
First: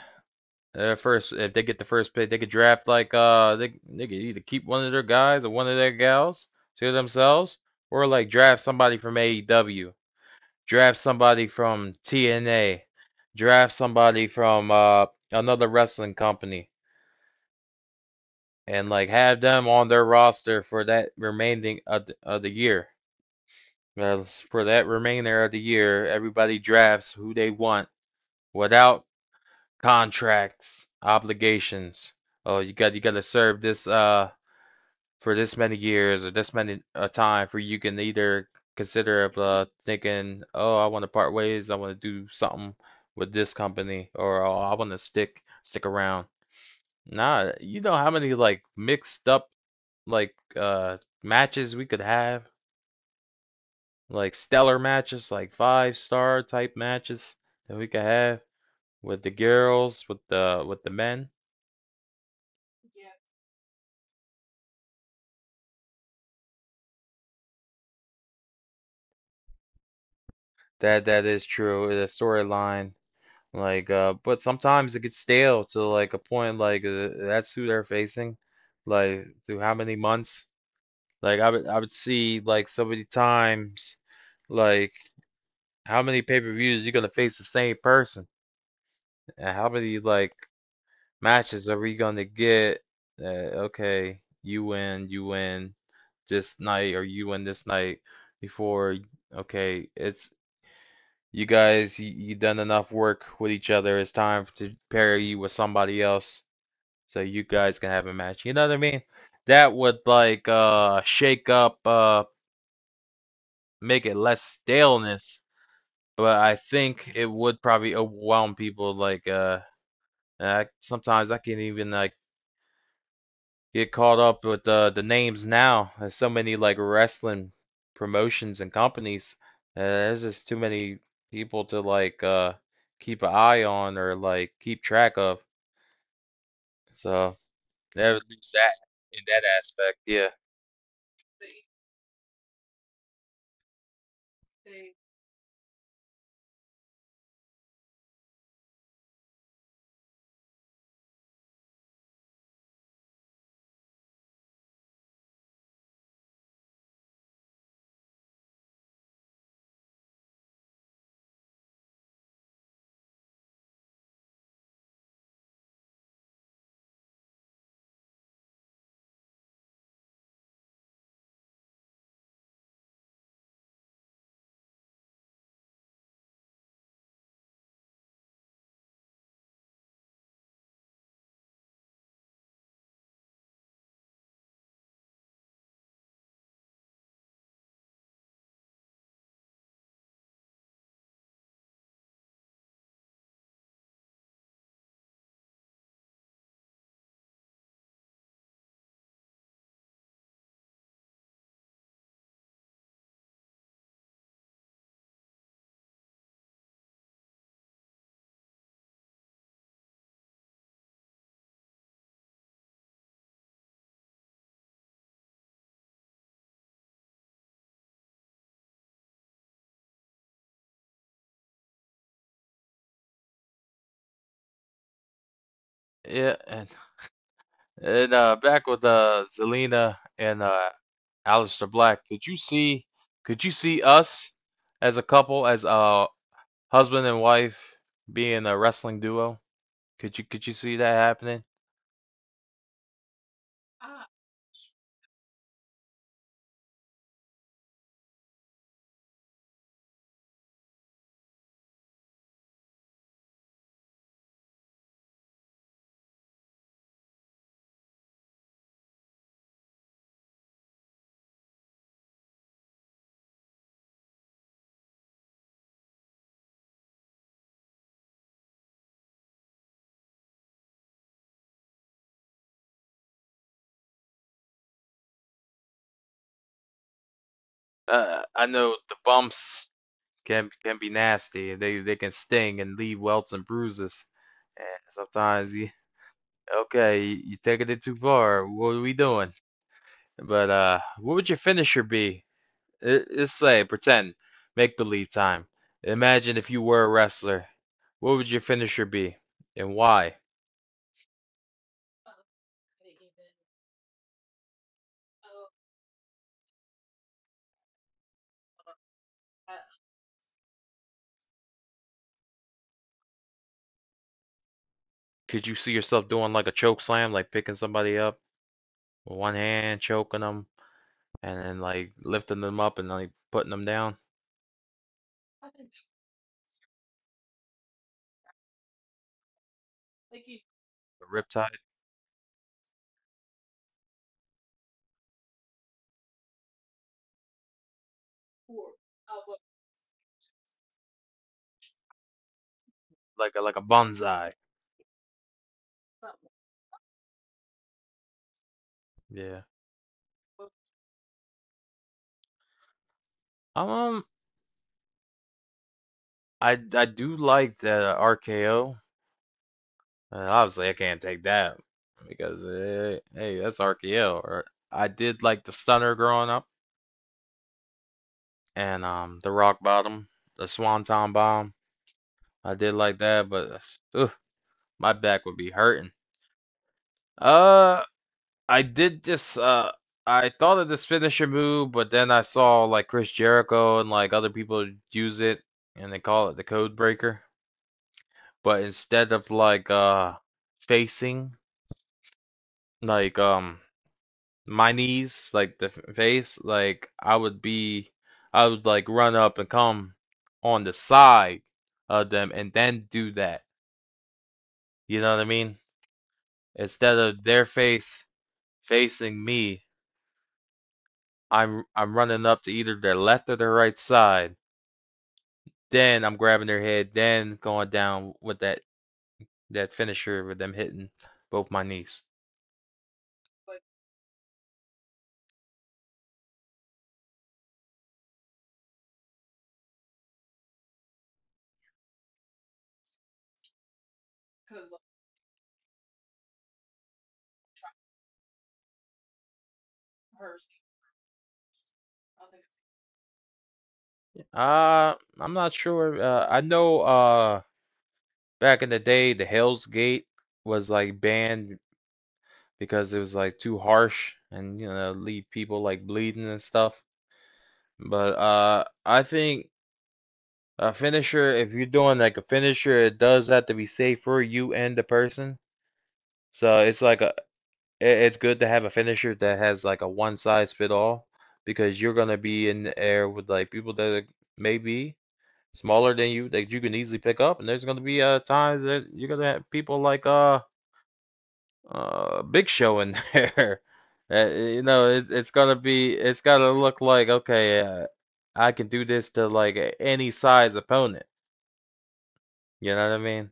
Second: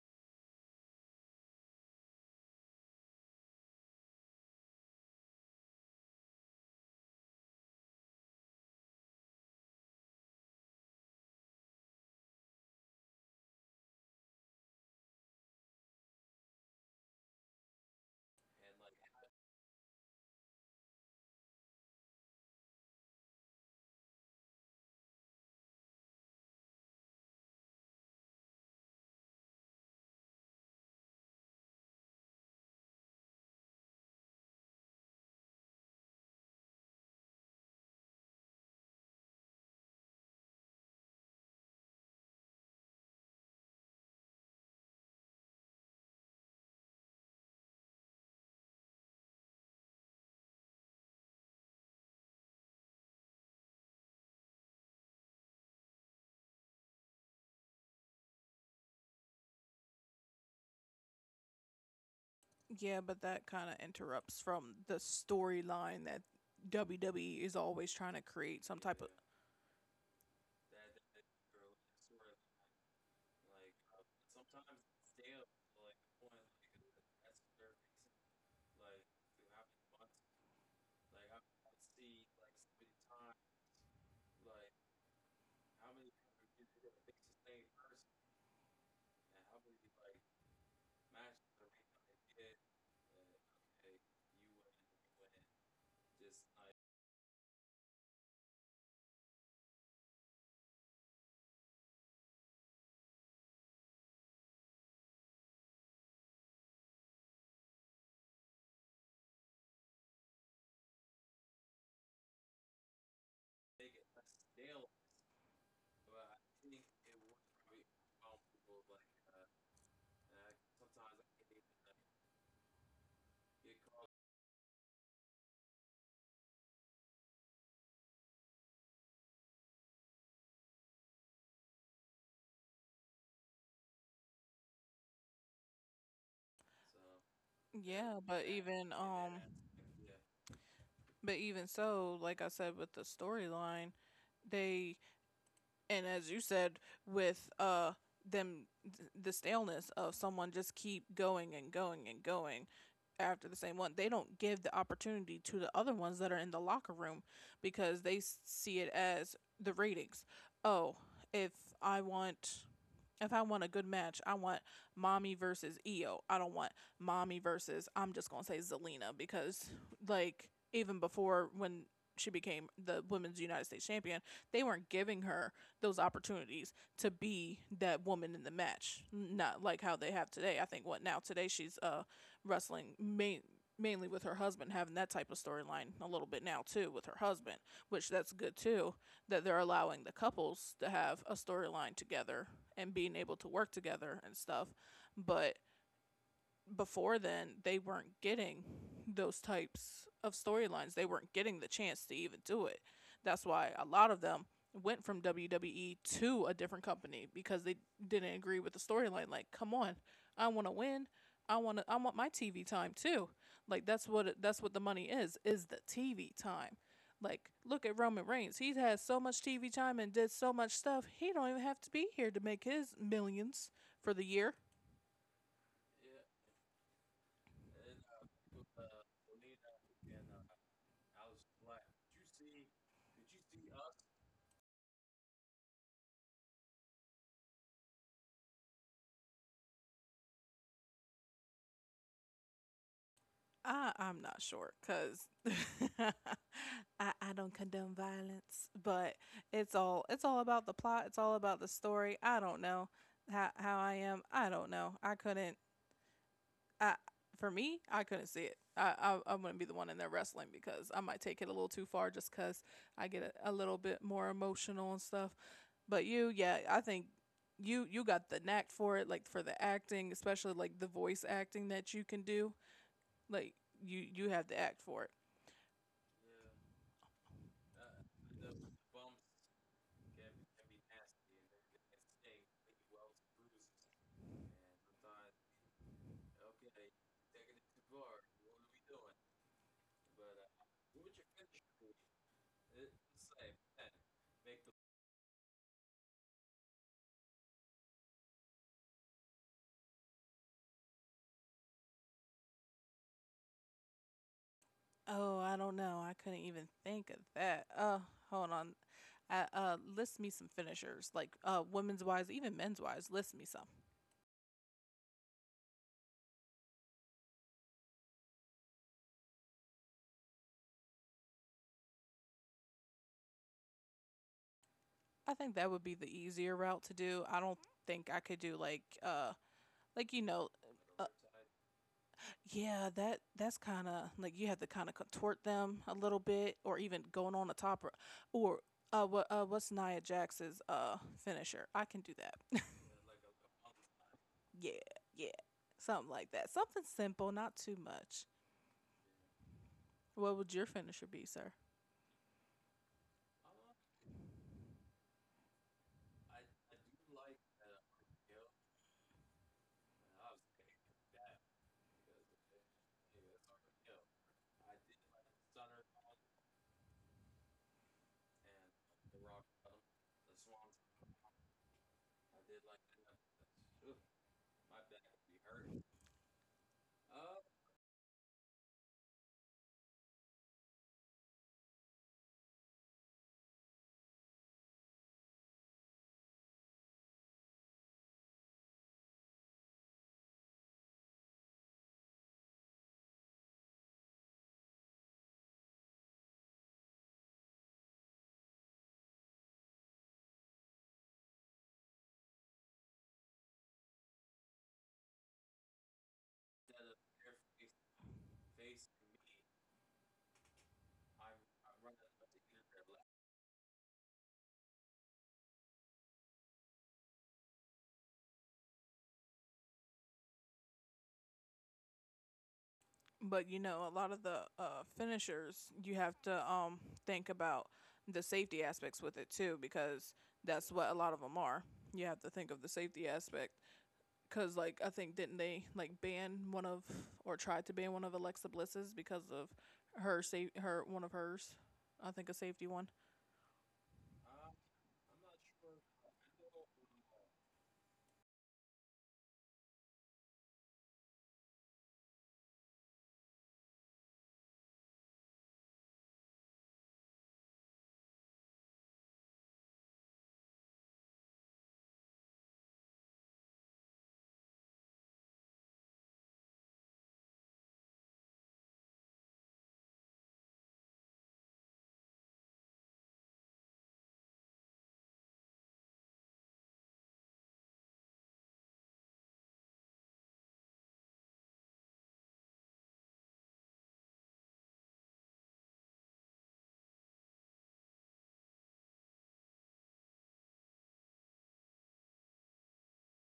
their first if they get the first pick, they could draft like uh they they could either keep one of their guys or one of their gals to themselves, or like draft somebody from A E W, draft somebody from T N A, draft somebody from uh another wrestling company, and like have them on their roster for that remaining of the, of the year. Well, for that remainder of the year, everybody drafts who they want without contracts, obligations. Oh, you got you got to serve this uh for this many years or this many uh, time for you can either consider uh thinking, oh, I want to part ways, I want to do something with this company, or oh, I want to stick stick around. Nah, you know how many like mixed up like uh matches we could have, like stellar matches, like five star type matches that we could have with the girls, with the with the men. Yeah, but that kind of interrupts from the storyline that W W E is always trying to create some type of. That that is true. The storyline, like, uh, but sometimes it gets stale to like a point, like uh, that's who they're facing, like through how many months? Like I would I would see like so many times, like how many pay-per-views you gonna face the same person, and how many like matches are we gonna get? Uh, okay, you win, you win this night, or you win this night before. Okay, it's you guys you, you done enough work with each other. It's time to pair you with somebody else so you guys can have a match. You know what I mean? That would like uh shake up uh make it less staleness, but I think it would probably overwhelm people like uh I, sometimes I can not even like get caught up with uh, the names now. There's so many like wrestling promotions and companies. Uh, there's just too many people to like uh, keep an eye on or like keep track of. So never Yeah, but lose that even in um, that aspect. Yeah, but even so, like I said with the storyline, they and as you said with uh them the staleness of someone just keep going and going and going after the same one. They don't give the opportunity to the other ones that are in the locker room because they see it as the ratings. Oh, if i want if I want a good match, I want mommy versus Io. I don't want mommy versus, I'm just going to say zelina, because like even before when she became the women's United States champion, they weren't giving her those opportunities to be that woman in the match, not like how they have today. I think what now today she's uh wrestling main mainly with her husband, having that type of storyline a little bit now too with her husband, which that's good too, that they're allowing the couples to have a storyline together and being able to work together and stuff. But before then they weren't getting those types of storylines. They weren't getting the chance to even do it. That's why a lot of them went from W W E to a different company because they didn't agree with the storyline. Like, come on, I want to win. I want to. I want my T V time too. Like that's what it, that's what the money is is the T V time. Like look at Roman Reigns. He has so much T V time and did so much stuff. He don't even have to be here to make his millions for the year. yeah, and and uh, back with uh, Zelina and uh, Alistair Black. Could you see? Could you see us as a couple, as a husband and wife, being a wrestling duo? Could you could you see that happening? I, I'm not sure because I, I don't condone violence, but it's all it's all about the plot. It's all about the story. I don't know how how I am. I don't know. I couldn't. I for me, I couldn't see it. I I, I wouldn't be the one in there wrestling because I might take it a little too far, just because I get a, a little bit more emotional and stuff. But you, yeah, I think you you got the knack for it, like for the acting, especially like the voice acting that you can do. Like you you have the act for it. uh, I know the bumps can can be nasty. They they can sting and leave welts and bruises. And sometimes you, okay, you, you taking it too far. What are we doing? But uh, what would your finisher be? Let- Let's say pretend make believe time. Imagine if you were a wrestler. What would your finisher be, and why? Oh, I don't know. I couldn't even think of that. Uh, hold on. Uh, uh list me some finishers, like uh, women's wise, even men's wise. List me some. Could you see yourself doing like a choke slam, like picking somebody up with one hand, choking them, and then like lifting them up and like putting them down, I think that would be the easier route to do. I don't think I could do like uh, like you know, the uh, riptide? yeah, that that's kind of like you have to kind of contort them a little bit, or even going on the top, or, or uh, what uh, what's Nia Jax's uh finisher? I can do that. Like a like a bonsai. Yeah, yeah, something like that. Something simple, not too much. Yeah. What would your finisher be, sir? Um, um, I I do like the R K O. Uh, obviously, I can't take that because eh, hey, that's R K O. Or I did like the stunner growing up, and um, the rock bottom, the swanton bomb. I did like that, but ugh, my back would be hurting. Uh, I did just uh. I thought of this finisher move, but then I saw like Chris Jericho and like other people use it, and they call it the code breaker. But instead of like uh facing like um my knees like the f- face like I would be I would like run up and come on the side of them and then do that you know what I mean Instead of their face facing me, I'm I'm running up to either their left or their right side, then I'm grabbing their head then going down with that that finisher with them hitting both my knees. But you know, a lot of the uh, finishers, you have to um, think about the safety aspects with it too, because that's what a lot of them are. You have to think of the safety aspect, because like I think didn't they like ban one of or tried to ban one of Alexa Bliss's because of her safe her one of hers, I think a safety one. Uh, I'm not sure. Uh, I know uh back in the day the Hell's Gate was like banned because it was like too harsh and you know leave people like bleeding and stuff. But uh I think a finisher, if you're doing like a finisher, it does have to be safe for you and the person. So it's like a i- it's good to have a finisher that has like a one size fit all, because you're gonna be in the air with like people that are maybe smaller than you that you can easily pick up. And there's going to be uh, times that you're going to have people like uh, uh, Big Show in there. Uh, you know, it, it's going to be, it's got to look like, okay, uh, I can do this to like any size opponent. You know what I mean?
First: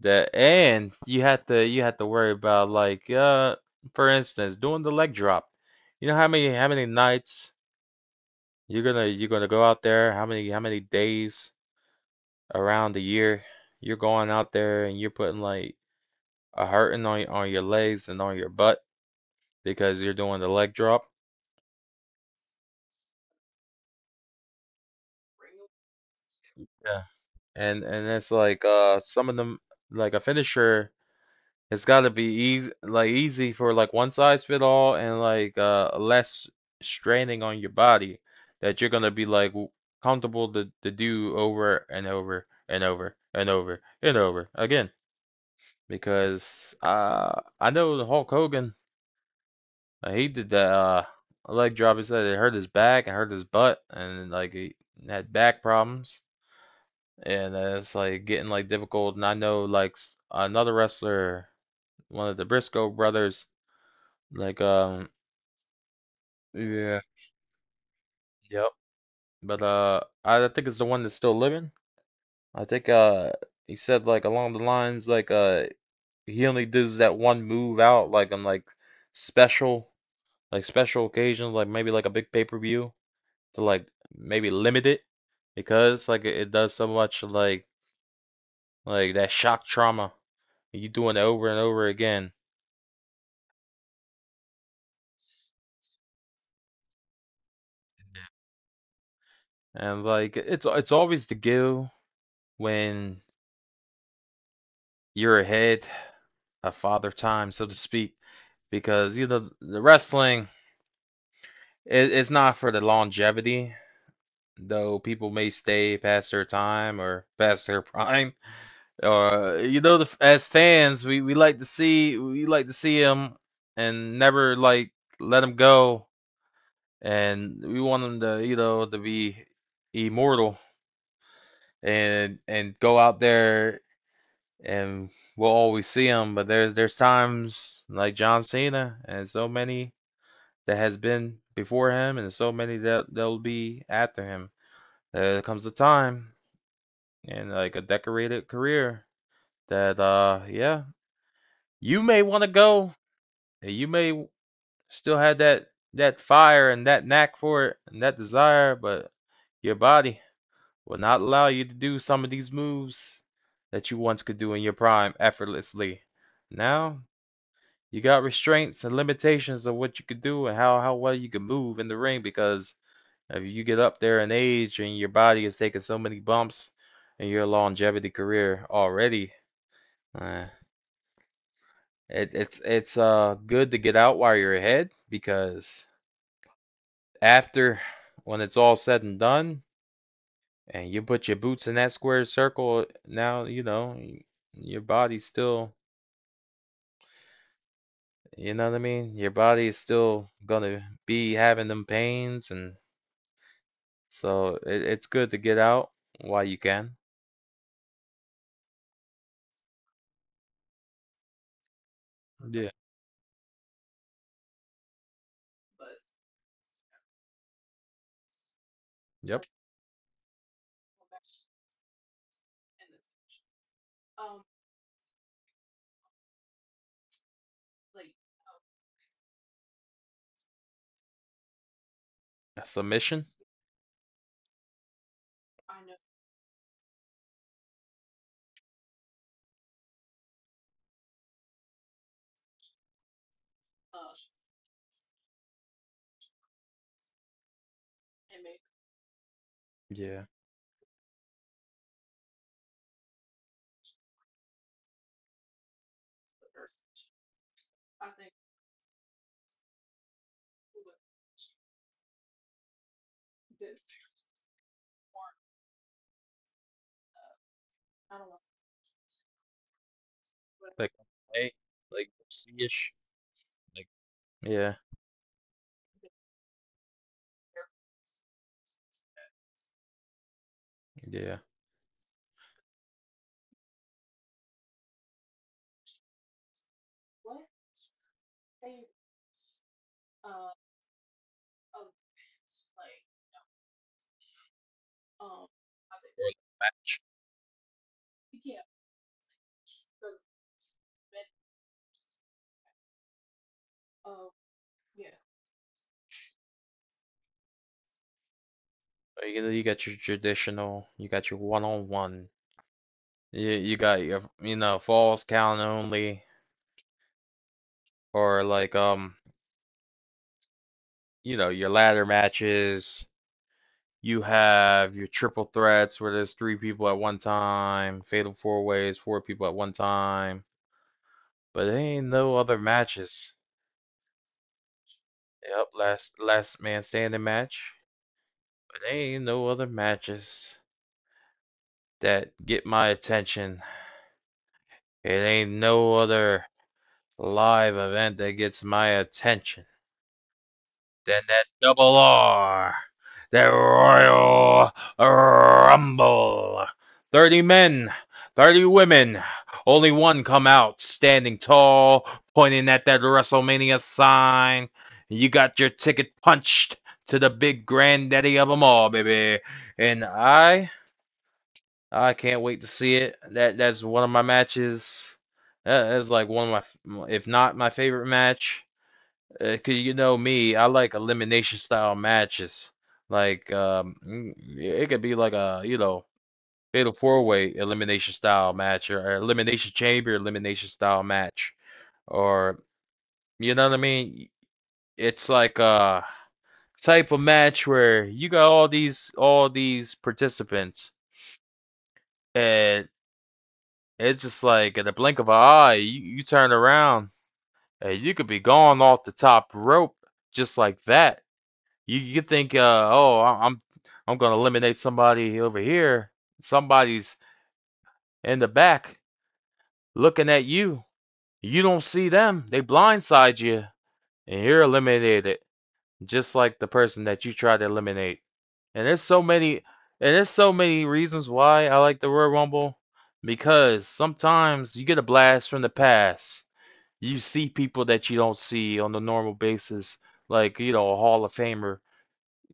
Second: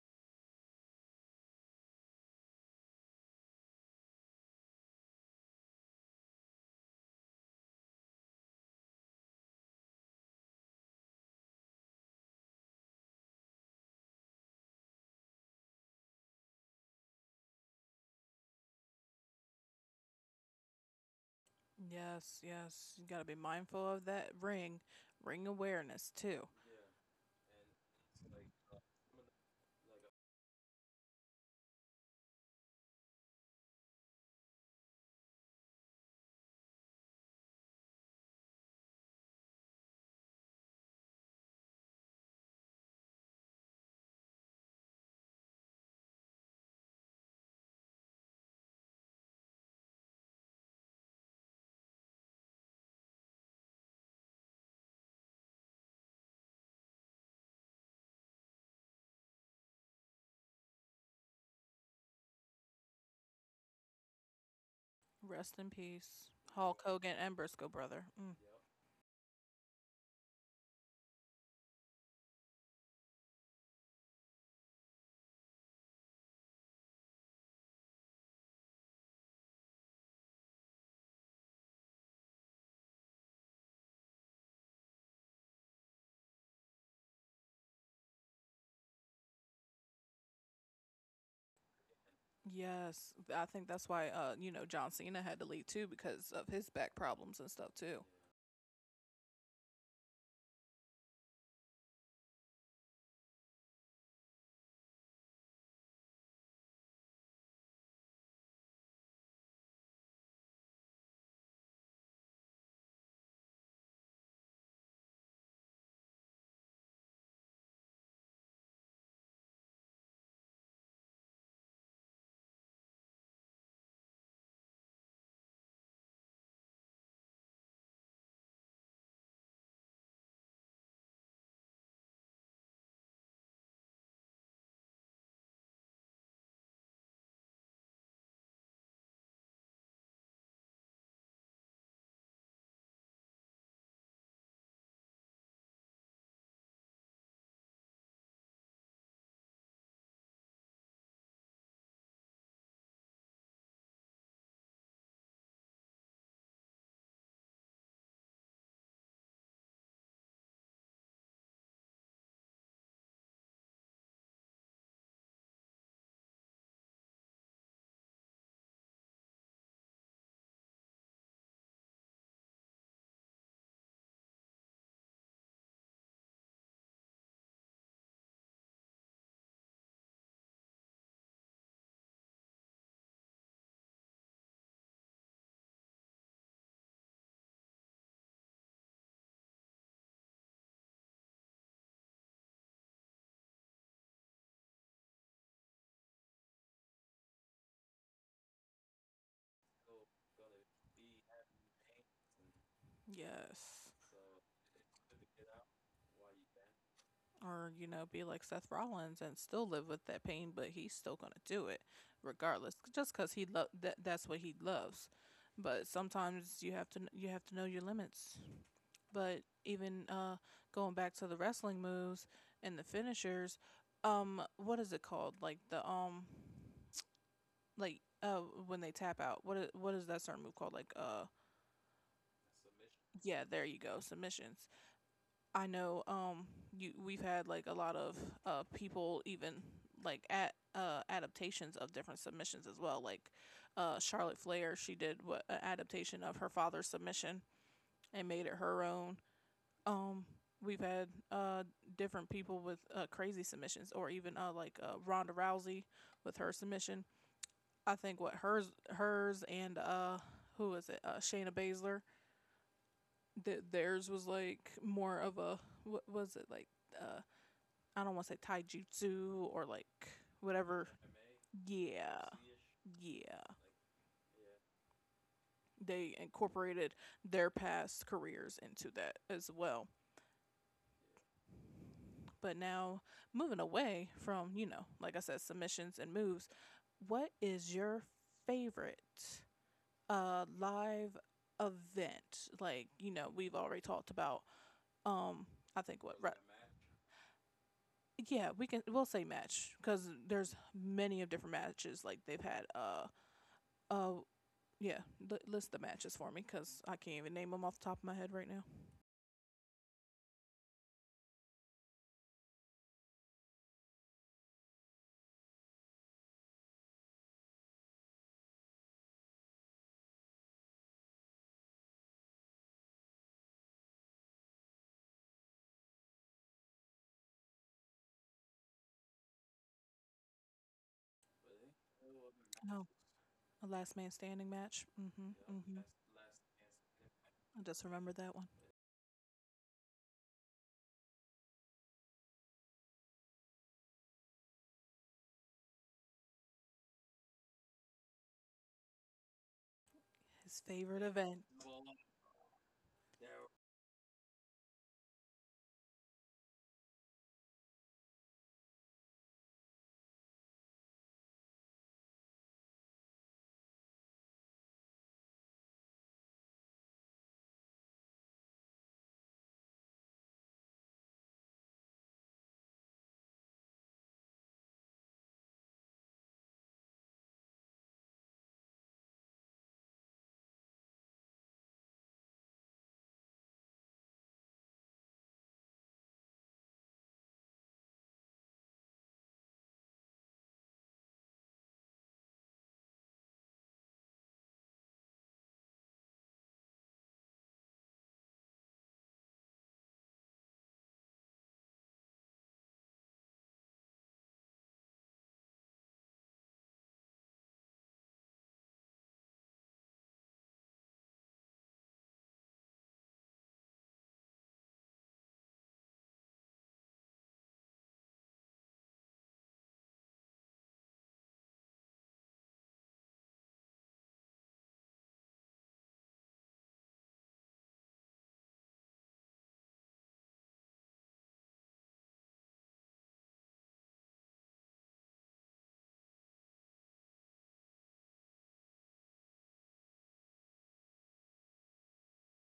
That, and you have to you have to worry about like uh for instance doing the leg drop. You know how many how many nights you're gonna you're gonna go out there? How many how many days around the year you're going out there and you're putting like a hurting on on your legs and on your butt because you're doing the leg drop. Yes, yes, you gotta be mindful of that ring, ring awareness too. Yeah. And and it's like uh some of them, like a finisher, it's got to be easy, like easy for like one size fit all, and like uh less straining on your body, that you're gonna be like w- comfortable to to do over and over and over and over and over again. Because uh I know the Hulk Hogan, like, he did that uh, leg drop. He said it hurt his back and hurt his butt, and like he had back problems. And uh, it's like getting like difficult. And I know like another wrestler, one of the Briscoe brothers, like um Rest in peace, Hulk yeah, Hogan and Briscoe brother. Mm. yep. But uh, I think it's the one that's still living. I think uh he said like along the lines like uh he only does that one move out like on like special, like special occasions, like maybe like a big pay per view, to like maybe limit it, because like it it does so much like like that shock trauma. You doing it over and over again. Yes, th- I think that's why uh you know John Cena had to leave too because of his back problems and stuff too. And like it's it's always the guilt when you're ahead of father time, so to speak, because you know the wrestling, it, it's not for the longevity, though people may stay past their time or past their prime. Or you know, the, as fans, we, we like to see we like to see him and never like let him go, and we want him to you know to be immortal and and go out there and we'll always see him. But there's there's times like John Cena and so many that has been before him, and so many that that'll be after him. There comes a time and like a decorated career that uh yeah, you may want to go, you may still have that that fire and that knack for it and that desire, but your body will not allow you to do some of these moves that you once could do in your prime effortlessly. Now you got restraints and limitations of what you could do and how how well you can move in the ring, because if you get up there in age and your body is taking so many bumps in your longevity career already, uh, it, it's it's uh good to get out while you're ahead, because after, when it's all said and done and you put your boots in that square circle, now you know your body's still, you know what I mean, your body is still gonna be having them pains. And Yes. so it, it's good to get out while you can. Or you know be like Seth Rollins and still live with that pain, but he's still going to do it Yeah, regardless, just cuz he lo- that that's what he loves. But sometimes you have to kn- you have to know your limits. But yep. even uh going back to the wrestling moves and the finishers, um what is it called? Like the um like uh when they tap out. What is, what is that certain move called? Like uh. A submission. Yeah, there you go, submissions. I know um you we've had like a lot of uh people even like at uh adaptations of different submissions as well, like uh Charlotte Flair, she did what an adaptation of her father's submission and made it her own. um Yeah, we've had uh different people with uh crazy submissions, or even uh like uh Ronda Rousey with her submission. I think what hers hers and uh who is it uh Shayna Baszler, th- theirs was like more of a what was it like uh I don't want to say taijutsu or like whatever. like hey, like Yeah. see-ish, Yeah. like yeah. They incorporated their past careers into that as well. Yeah, But now moving away from, you know, like I said, submissions and moves, what is your favorite uh live event? Like, you know, we've already talked about um I think what right, match. yeah, we can we'll say match because there's many of different matches like they've had. Uh, uh, yeah, li- list the matches for me because I can't even name them off the top of my head right now. Or you know, you got your traditional, you got your one-on-one, you, you got your you know falls count only, or like um you know your ladder matches, you have your triple threats where there's three people at one time, fatal four ways, four people at one time. But there ain't no other No, matches. a last man standing match. Mm-hmm. Yep, Mm-hmm. last last man standing I match. just remember that one. But there ain't no other matches that get my attention. It ain't no other live event that gets my attention. His favorite Then event. that double R, that Royal Rumble. Thirty men, thirty women. Only one come out standing tall, pointing at that WrestleMania sign. You got your ticket punched to the big granddaddy of them all, baby. And I, I can't wait to see it. That that's one of my matches. That is like one of my, if not my favorite match. uh, Cause you know me, I like elimination style matches. Like um, mm, yeah, it could be like a you know fatal four way elimination style match, or or elimination chamber elimination style match, or you know what I mean. It's like a type of match where you got all these all these participants, and it's just like in the blink of an eye you, you turn around and you could be gone off the top rope, just like that. You you think, uh, oh, I- I'm I'm gonna eliminate somebody over here. Somebody's in the back looking at you. You don't see them. They blindside you, and you're eliminated, just like the person that you tried to eliminate. And there's so many, and there's so many reasons why I like the Royal Rumble, because sometimes you get a blast from the past. You see people that you don't see on the normal basis, like, you know, a Hall of Famer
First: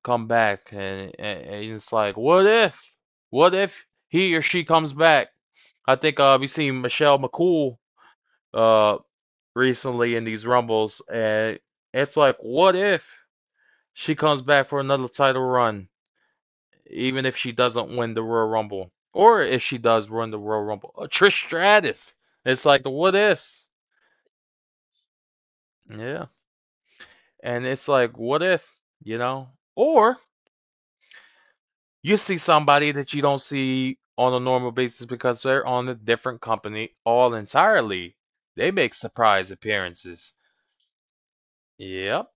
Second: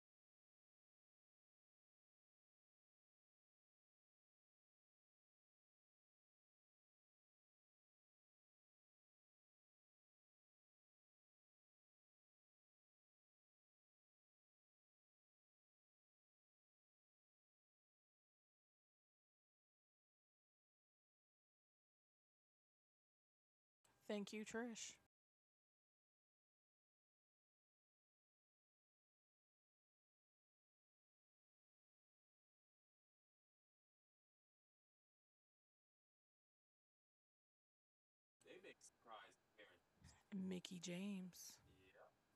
come back and, and, it's like what if, what if he or she comes back. I think uh we seen Michelle McCool uh recently in these rumbles, and it's like what if she comes back for another title run, even if she doesn't win the Royal Rumble, or if she does win the Royal Rumble. Uh, Trish Stratus, it's like the what ifs. Thank you, Trish. Yeah, and it's like what if, you know, or you see somebody that you don't see on a normal basis because they're on a different company all entirely. They make surprise appearances. Mickey James. Yep.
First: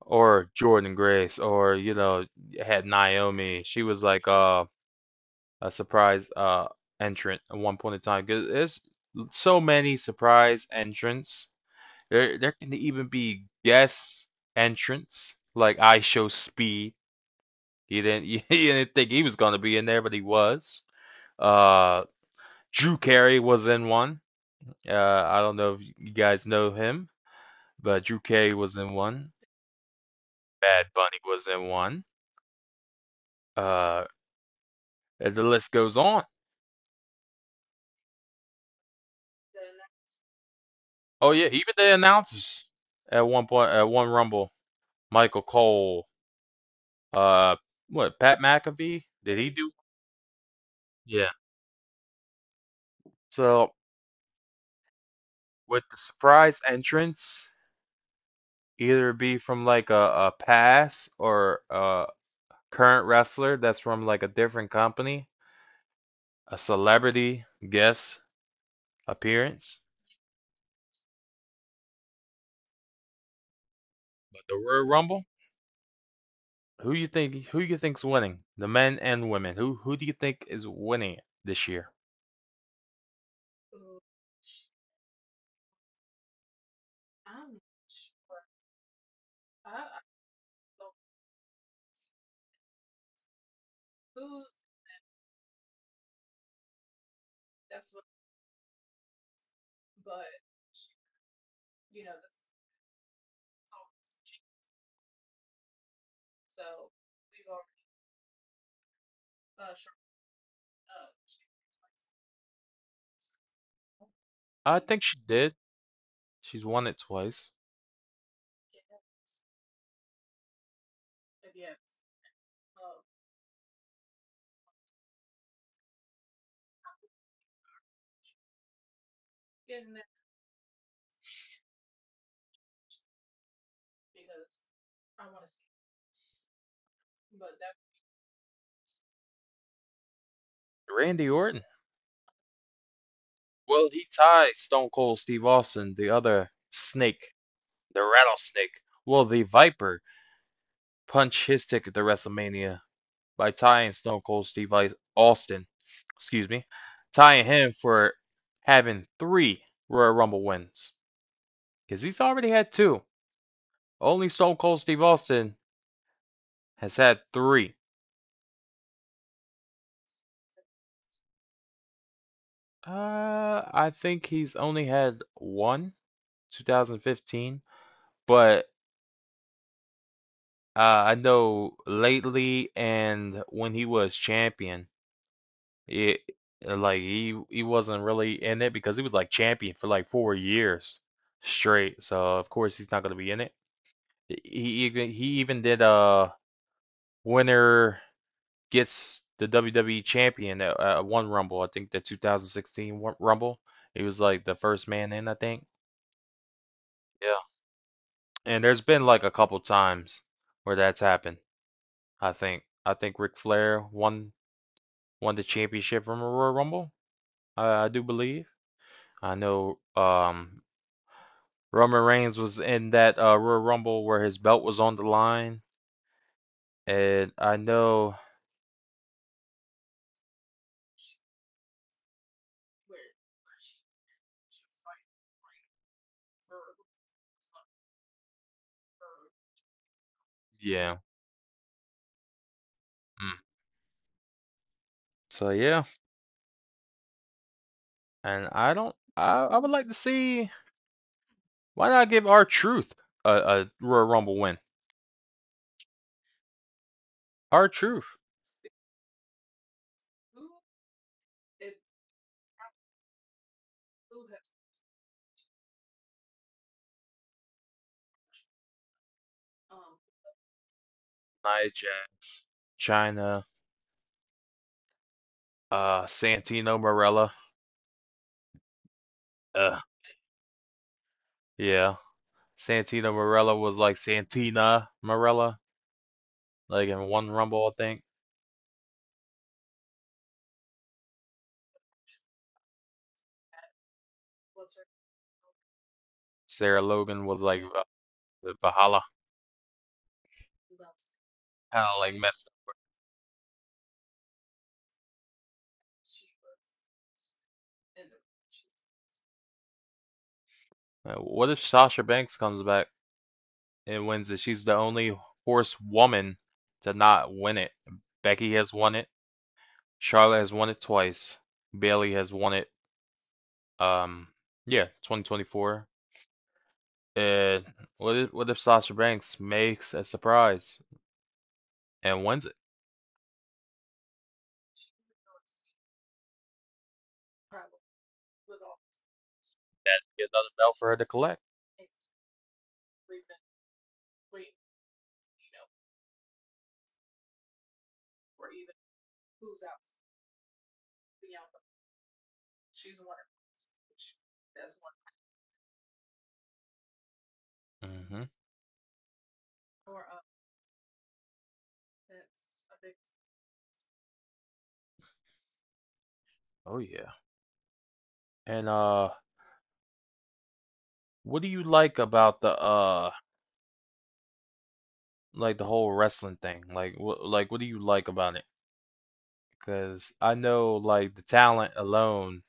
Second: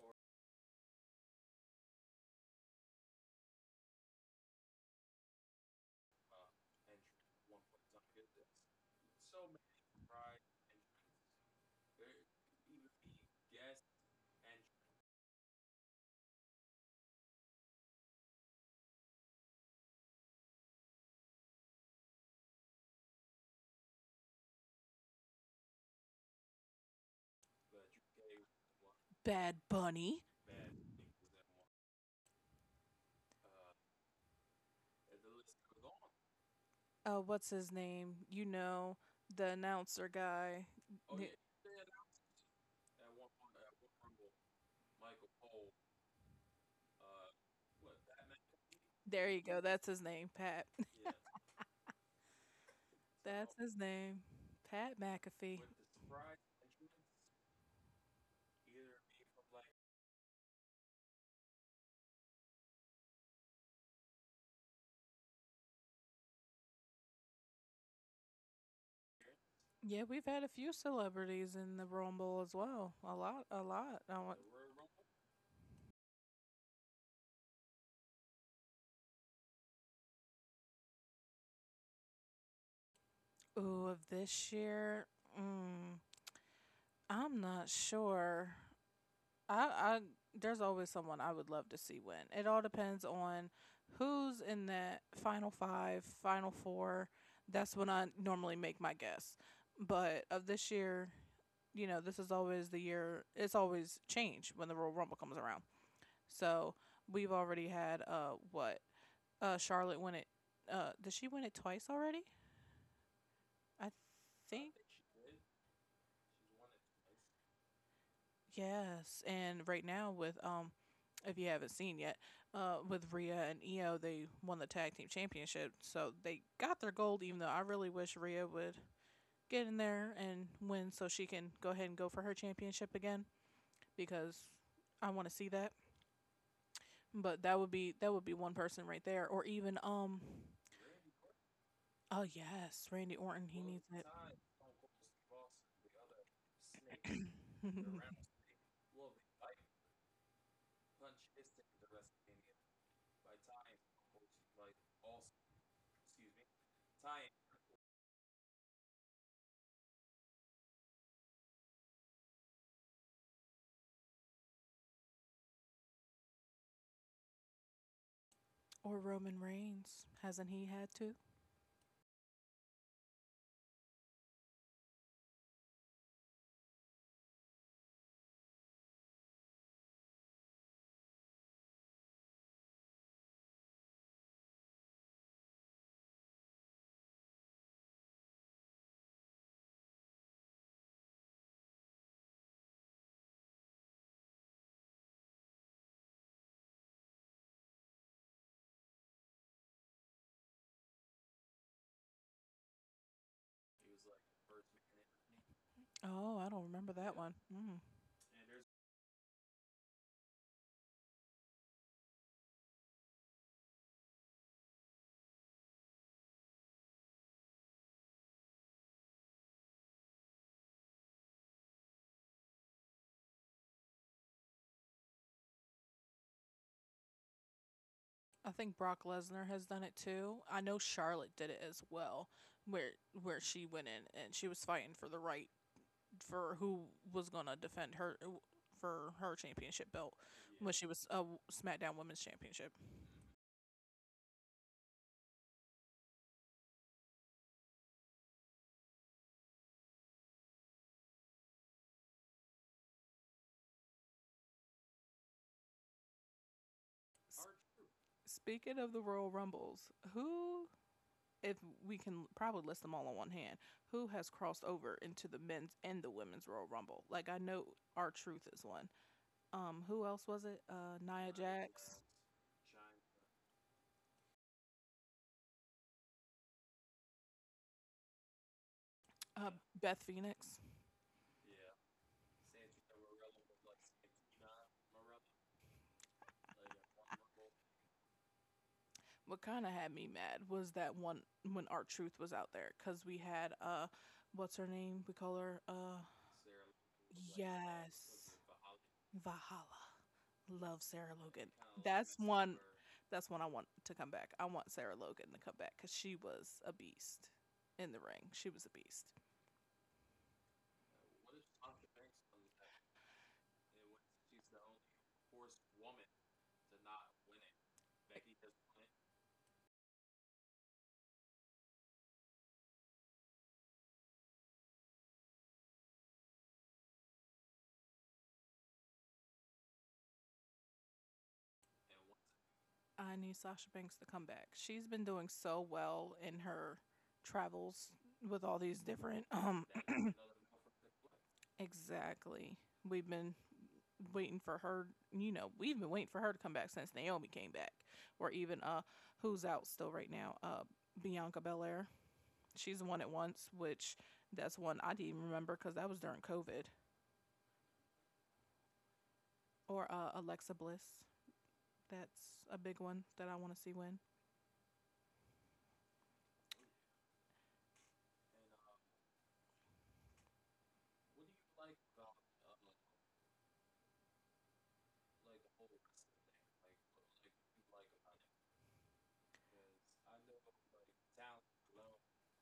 Or Jordan Grace, or you know, had Naomi. She was like uh, a surprise uh entrant at one point in time. Cause there's so many surprise entrants. There there can even be guest entrants like I Show Speed. He didn't he didn't think he was gonna be in there, but he was. Uh, Drew Carey was in one. Uh, I don't know if you guys know him, but Drew Carey was in one. Bad Bunny. Bad Bunny was in one. Uh, the list goes on. Uh, what's his name? You know, the announcer guy. Oh yeah, even the announcers at one point at one Rumble, Michael Cole, uh, what Pat McAfee There did you he go. do? That's his name, Pat. Yeah. That's So his name, Pat McAfee. with the surprise entrance, either be from like a, a pass or a current wrestler that's from like a different company, a celebrity guest appearance, Yeah, we've had a few celebrities in the Rumble as well. A lot, a lot. I want. but the Royal Rumble, who you think who you think's winning? The men and women. Who who do you think is winning this year? Ooh, of this year, mm, I'm not sure. I, I there's always someone I would love to see win. It all depends on who's in that final five, final four. That's when I normally make my guess. But of this year, you know, this is always the year. It's always change when the Royal Rumble comes around. So we've already had uh what uh Charlotte win it. Uh, did she win it twice already? I think. I think she did. She's won it twice. Yes, and right now with um, if you haven't seen yet, uh, with Rhea and Io, they won the tag team championship, so they got their gold. Even though I really wish Rhea would get in there and win, so she can go ahead and go for her championship again, because I want to see that. But that would be that would be one person right there, or even um, Randy Orton. oh yes, Randy Orton, he Well, needs he it, tied Stone Cold Steve Austin, the other snake, the rattlesnake? Well, the Viper punched his ticket to WrestleMania by tying Stone Cold Steve Austin? Excuse me, tying him for having three Royal Rumble wins because he's already had two. Only Stone Cold Steve Austin has had three. or Roman Reigns, hasn't he had to? Uh, I think he's only had one, twenty fifteen. But uh, I know lately and when he was champion, it like he he wasn't really in it because he was like champion for like four years straight. So of course he's not gonna be in it. He even he even did a winner gets the W W E champion at uh, one Rumble. I think the two thousand sixteen Rumble. He was like the first man in, I think. Oh, I don't remember that one. Yeah. Mm. And there's been like a couple times where that's happened. I think I think Ric Flair won won the championship from a Royal Rumble. I I do believe. I know um, Roman Reigns was in that uh, Royal Rumble where his belt was on the line, and I know, I think Brock Lesnar has done it too. I know Charlotte did it as well, where where she went in and she was fighting for the right for who was gonna defend her for her championship belt when she yeah. was a SmackDown Women's Championship. Mm. So yeah, and I don't. I, I would like to see, why not give our Truth a, a Royal Rumble win? S- Our Truth, Speaking of the Royal Rumbles, who if we can probably list them all on one hand, who has crossed over into the men's and the women's Royal Rumble? Like I know our truth is one. Um, who else was it? Uh, Nia Nia Jax, Jax, China, uh, Santino Marella. uh, Uh, Beth Phoenix. yeah, Santino Marella was like Santina Marella, like in one Rumble, I think. What kind of had me mad was that one when Art Truth was out there because we had uh, what's her name? We call her uh, Sarah Logan was like yes, Va- Valhalla, Valhalla. Love Sarah Logan. kind of like That's messed one. That's one I want to come back. I want Sarah Logan to come back because she was a beast in the ring. She was a beast. up. Uh, What if Sasha Banks comes back and wins it? She's the only horse woman to not win it. Becky has won it. Charlotte has won it twice. Bailey has won it. Um, yeah, twenty twenty-four. And what if, what if Sasha Banks makes a surprise and wins it? I need Sasha Banks to come back. She's been doing so well in her travels with all these different um That'd be another belt for her to collect. Exactly. We've been waiting for her, you know, we've been waiting for her to come back since Naomi came back or even uh who's out still right now? Uh Bianca Belair. She's won it once, which that's one I didn't even remember cuz that was during COVID. Hmm. Or uh Alexa Bliss. That's a big one that I want to see win. Oh yeah. And uh, what do you like about the uh, like the whole wrestling thing? Like what like what do you like about it? Because I know like the talent alone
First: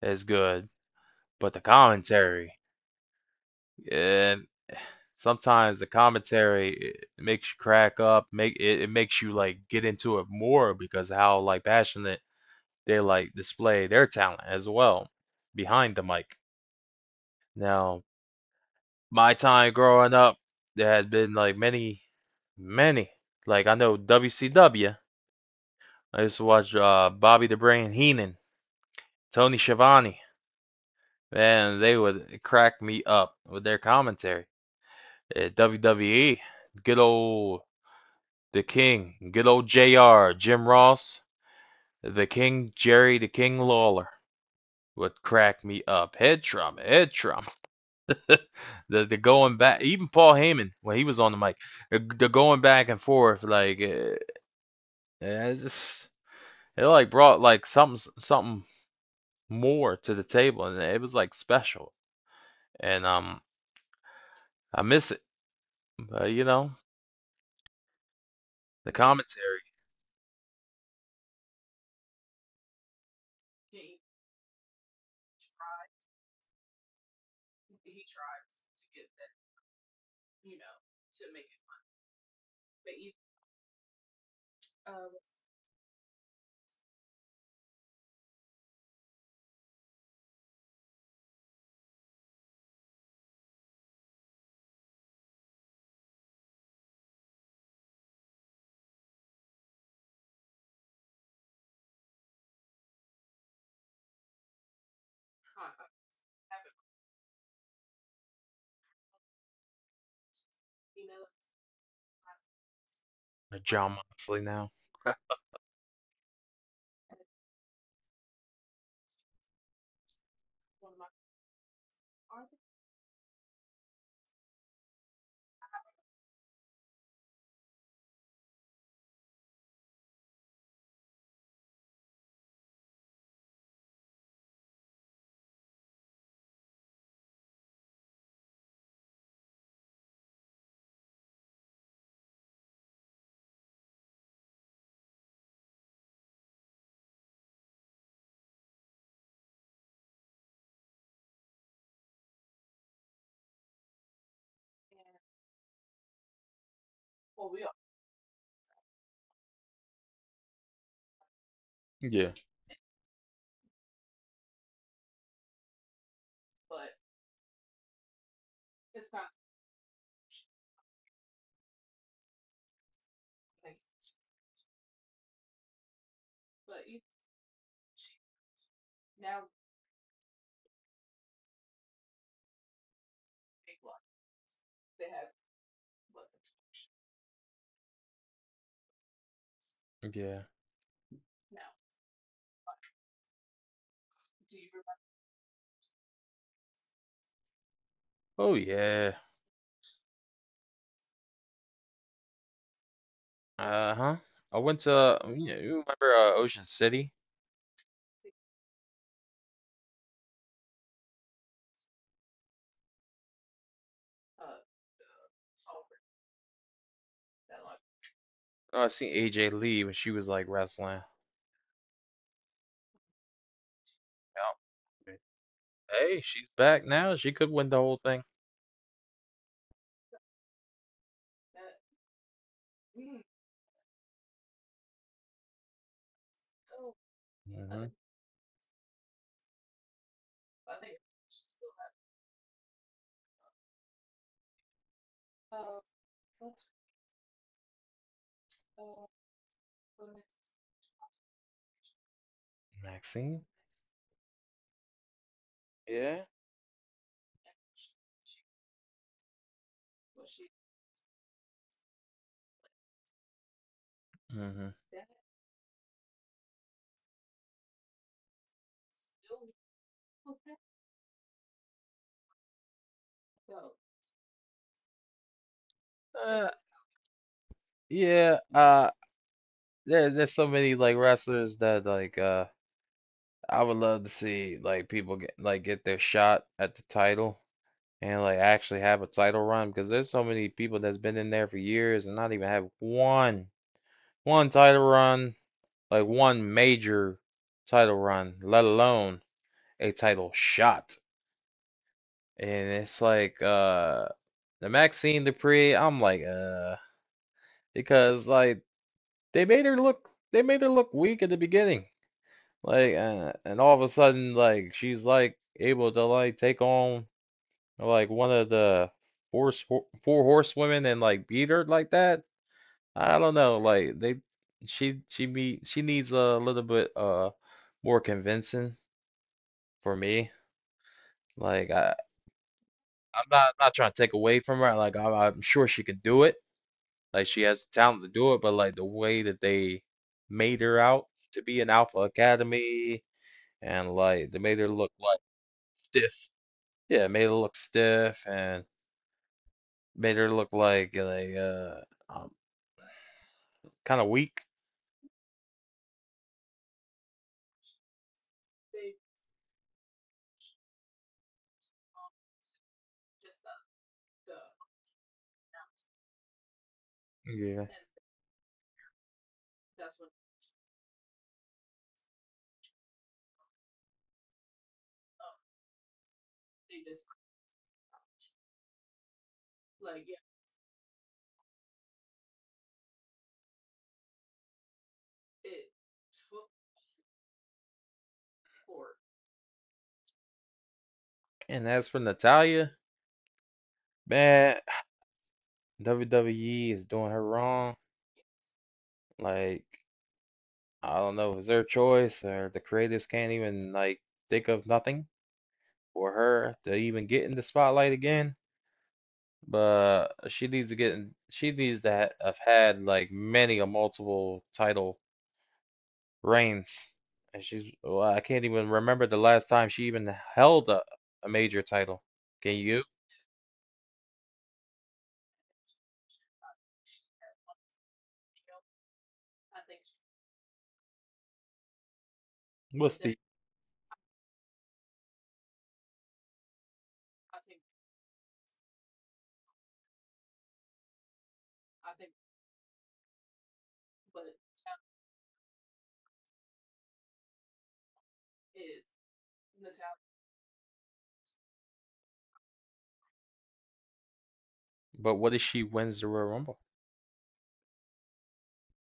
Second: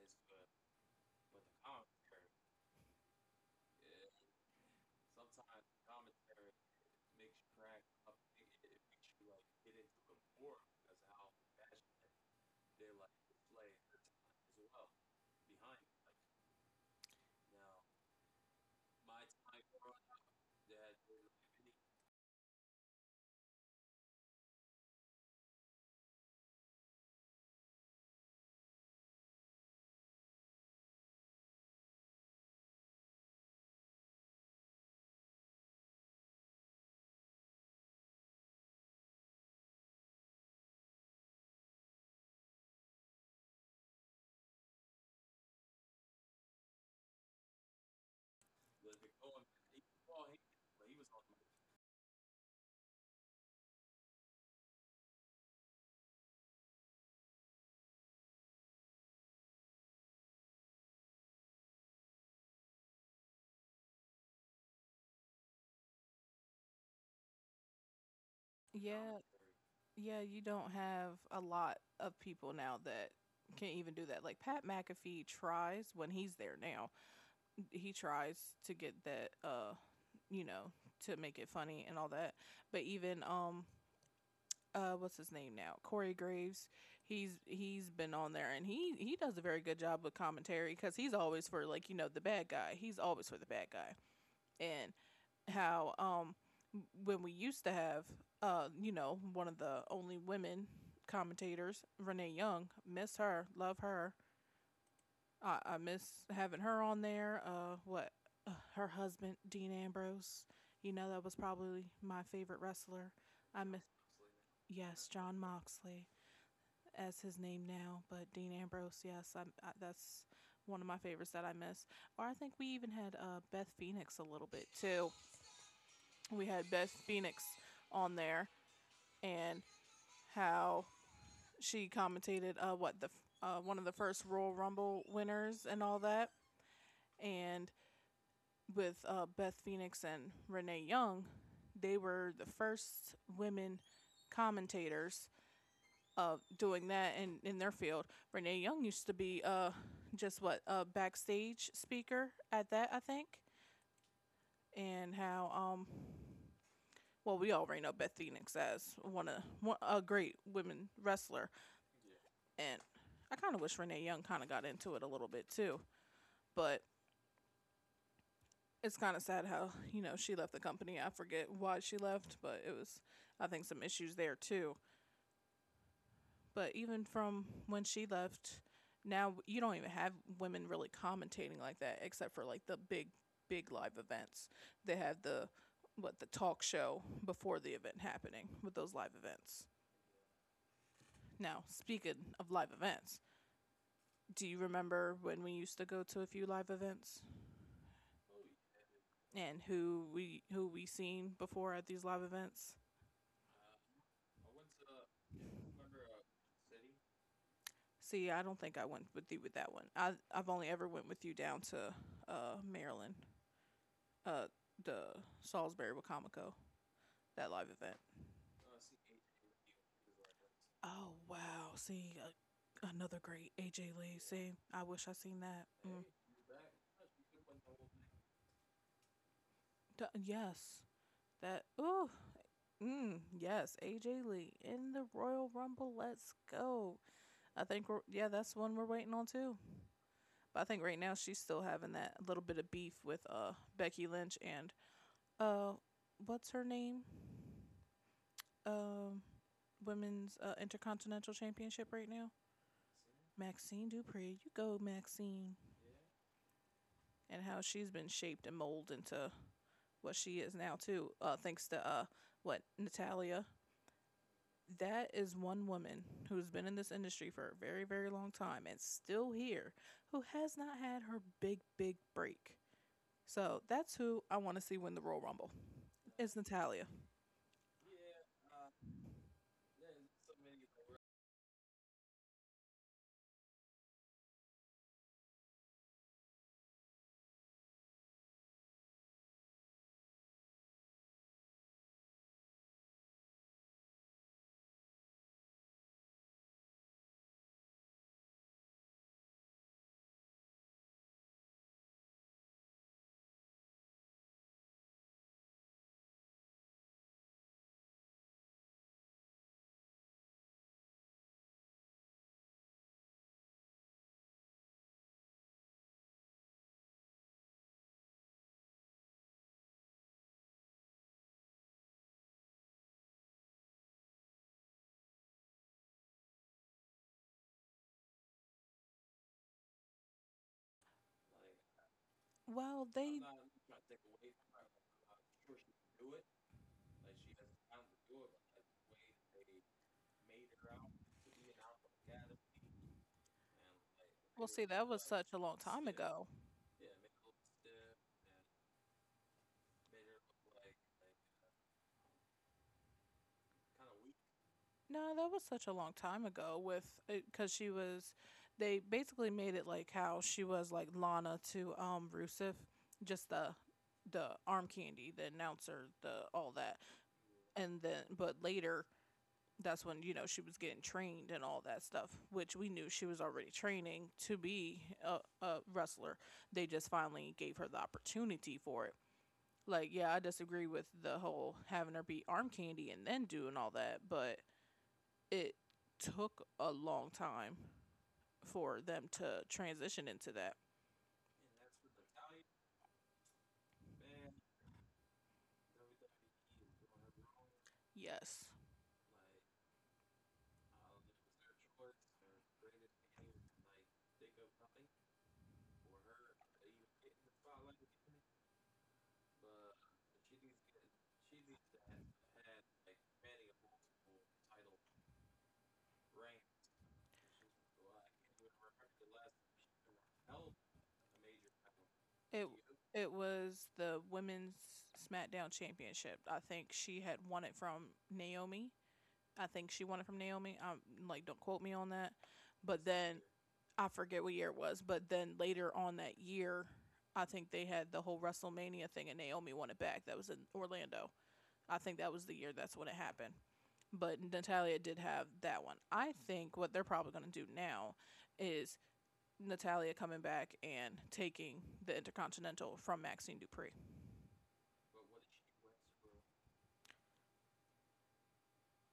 is good, but the commentary, and. Sometimes the commentary, it makes you crack up, make it, it makes you like get into it more because of how like passionate they like display their talent as well behind the mic. Now, my time growing up, there had been like many, many. Like I know W C W. I used to watch uh, Bobby the Brain Heenan, Tony Schiavone, and they would crack me up with their commentary. Uh, W W E, good old The King, good old J R, Jim Ross, the King Jerry, the King Lawler, would crack me up. Head trauma, head trauma. the, the going back, even Paul Heyman when he was on the mic, the, the going back and forth, like uh, I just, it like brought like something something more to the table, and it was like special. And um, I miss it, but you know, the Yeah, commentary. yeah, you don't have a lot of people now that can even do that. Like Pat McAfee tries when he's there now. He tries to get that uh, you know, to make it funny and all that. But even um uh what's his name now? Corey Graves. He's he's been on there and he he does a very good job with commentary cuz he's always for, like, you know, the bad guy. He's always for the bad guy. And how um when we used to have uh you know, one of the only women commentators, Renee Young, miss her, love her. I, I miss having her on there. Uh what uh, Her husband Dean Ambrose, you know, that was probably my favorite wrestler. uh, I miss, John Moxley now. yes, John Moxley as his name now, but Dean Ambrose, yes i I, that's one of my favorites that I miss. Or I think we even had uh Beth Phoenix a little bit too. We had Beth Phoenix on there, and how she commentated uh, what the uh, one of the first Royal Rumble winners and all that. And with uh, Beth Phoenix and Renee Young, they were the first women commentators of uh, doing that in, in their field. Renee Young used to be uh, just what, a backstage speaker at that, I think. And how um, well, we already know Beth Phoenix as one of one, a great women wrestler, Yeah, and I kind of wish Renee Young kind of got into it a little bit too. But it's kind of sad how, you know, she left the company. I forget why she left, but it was, I think, some issues there too. But even from when she left, now you don't even have women really commentating like that, except for like the big big live events. They have the what, the talk show before the event happening with those live events. yeah, Now, speaking of live events, do you remember when we used to go to a few live events, oh yeah. and who we who we seen before at these live events? Uh-huh. I went to, you know, you remember uh, Ocean City? See, I don't think I went with you with that one. I I've only ever went with you down to uh Maryland, uh the Salisbury Wacomico, that live event. Oh, I seen A J Lee when she was like wrestling. Oh wow! See, uh, another great A J Lee. Yeah. See, I wish I seen that. Mm. Hey, she's back now. She could win the whole thing. D- yes, that, ooh, mm, yes, A J Lee in the Royal Rumble. Let's go. I Hmm. think we're, yeah, that's one we're waiting on too. But I think right now she's still having that little bit of beef with uh Becky Lynch, and uh what's her name? Um Women's uh, intercontinental championship right now. Maxine? Maxine Dupree, you go Maxine. Yeah. And how she's been shaped and molded into what she is now too. Uh thanks to uh what, Natalia. Hmm. That is one woman who's been in this industry for a very, very long time and still here, who has not had her big, big break. So that's who I want to see win the Royal Rumble, is Uh, Natalia. yeah. Uh, there's there's so many like wrestlers that like uh I would love to see like people get like get their shot at the title and like actually have a title run, because there's so many people that's been in there for years and not even have one one title run, like one major title run, let alone a title shot. And it's like, uh, the Maxine Dupree, I'm like, uh, because like they made her look they made her look weak at the beginning. Like, uh, and all of a sudden like she's like able to like take on like one of the four four horsewomen and like beat her like that. I don't know, like they she she be she needs a little bit uh more convincing for me. Like I, Well, they I'm not not trying to take away from her. Like I'm, I'm sure she can do it. Like she has the talent to do it. But like the way that they made her out to be an Alpha Academy, and like they well made see her that look was like such a long time stiff. ago. Yeah, made her look stiff, and made her look like like uh um, kind of weak. No, that was such a long time ago with, because she was, they basically made it like how she was like Lana to um Rusev, just the the arm candy, the announcer, the all that. Yeah. And then but later that's when, you know, she was getting trained and all that stuff, which we knew she was already training to be a, a wrestler. They just finally gave her the opportunity for it. Like, yeah, I disagree with the whole having her be arm candy and then doing all that, but it took a long time for them to transition into that. And as for Natalia, man, W W E is doing her wrong. Yes. Like I don't know if it's their choice, or the creatives can't even like think of nothing for her to even get in the spotlight again. But she needs to get in, she needs to have had like many a multiple title reigns. And she's, well, I can't even remember the last time she even held a, a major title. It Can you? it was the women's SmackDown championship. I think she had won it from Naomi. I think she won it from Naomi. Um like don't quote me on that. But What's the then I forget what year it was, but then later on that year, I think they had the whole WrestleMania thing and Naomi won it back. That was in Orlando. I think that was the year, that's when it happened. But Natalia did have that one. I think what they're probably going to do now is Natalia coming back and taking the Intercontinental from Maxine Dupree. But what if she wins the Royal Rumble?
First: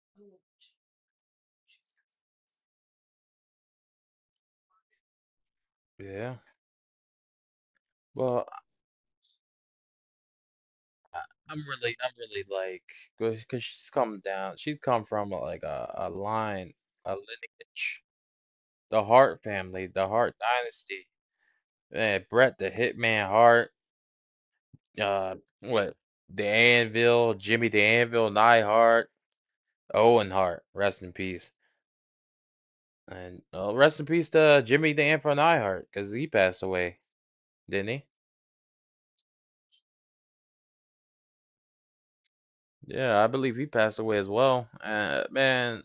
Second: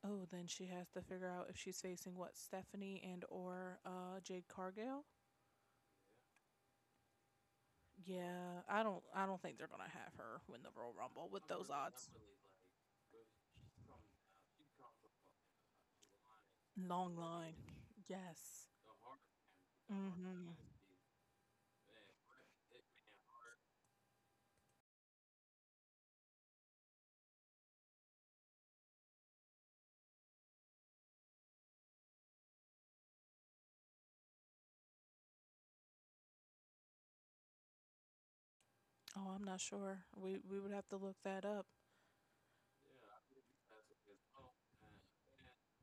Oh, then she has to figure out if she's facing what Stephanie and or uh, Jade Cargill. Yeah. Well, Yeah, I don't. I don't think they're gonna have her win the Royal I, Rumble with I'm those really, odds. I'm really like because she's come down. She's come from like a, a line, Like, a long line. lineage, Yes. the Hart family, the Hart Mhm. dynasty. Man, Brett the Hitman Hart, uh, what? The Anvil, Jimmy the Anvil, Neidhart, Owen Hart, rest in peace. And uh, rest in peace to Jimmy the Anvil Neidhart, because he passed away, didn't he? Oh, I'm not sure. We we would have to look that up. Yeah, I believe he passed away as well. Uh, man,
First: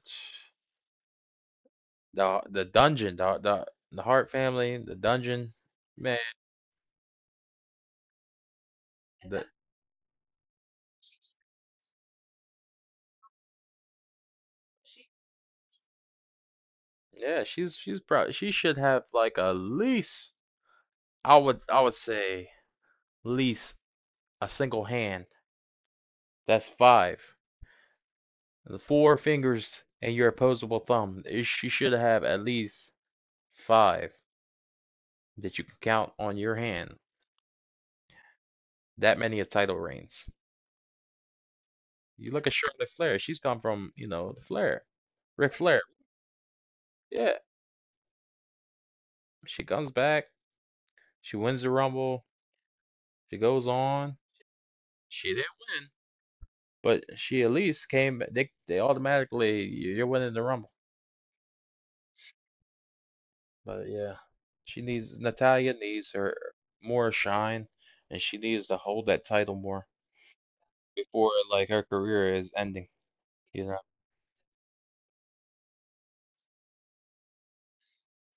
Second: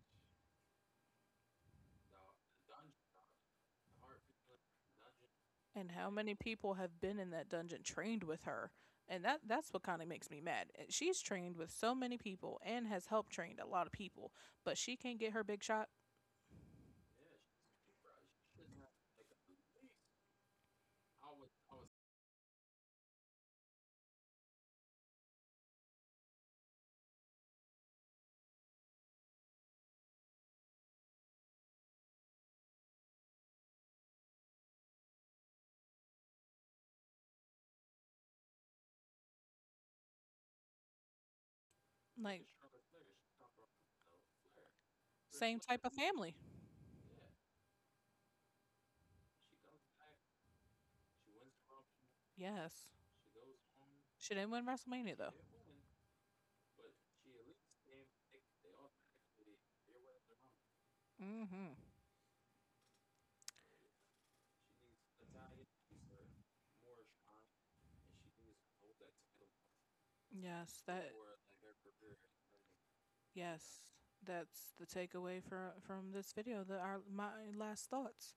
the the dungeon, the the, the Hart family, the dungeon, And how man, many people have been in that dungeon trained with her? And that the that's what kind of makes me mad. Eh, she's trained with so many people and has helped train a lot of people, but she can't get her big shot. yeah, she's she's probably she should have like at least, I would I would say least a single hand. That's five. The four fingers and your opposable thumb. You should have at least five that you can count on your hand. That many a title reigns. You Like, look at Charlotte Flair. She's come from, you know, the Flair, Ric same type Flair. of family. Yeah, she comes back. She wins the Rumble. Yes. She goes on. She didn't win WrestleMania She though. didn't win, but she at least came. They they automatically, you're winning the Rumble. Mm. Mhm. But yeah, she needs, Natalya needs her more shine, and she needs to hold that title more, Yes, that, before like her career is ending, yes. you know. That's the takeaway from from this video. That our, my last thoughts,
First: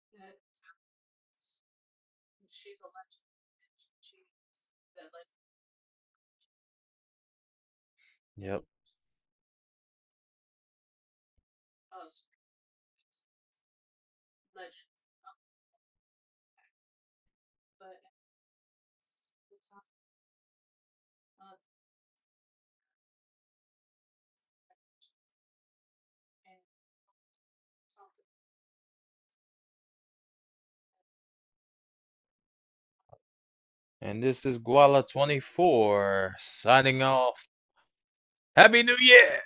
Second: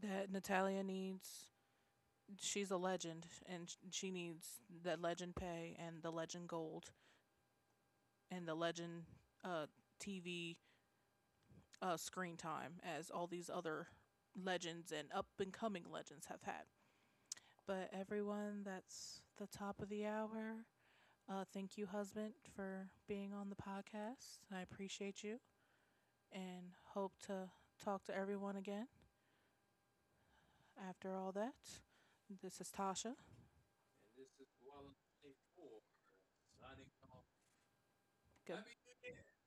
that Natalia needs, she's a legend, and she needs the legend pay and the legend gold and the Yep. legend uh, T V uh, screen time as all these other legends and up and coming legends have had. But everyone, that's the top of the hour. Uh, thank you, husband, for being on the podcast. I appreciate you and hope to talk to everyone again after all that. This is Tasha. And this is Guala twenty-four signing off. Happy New Good. Year!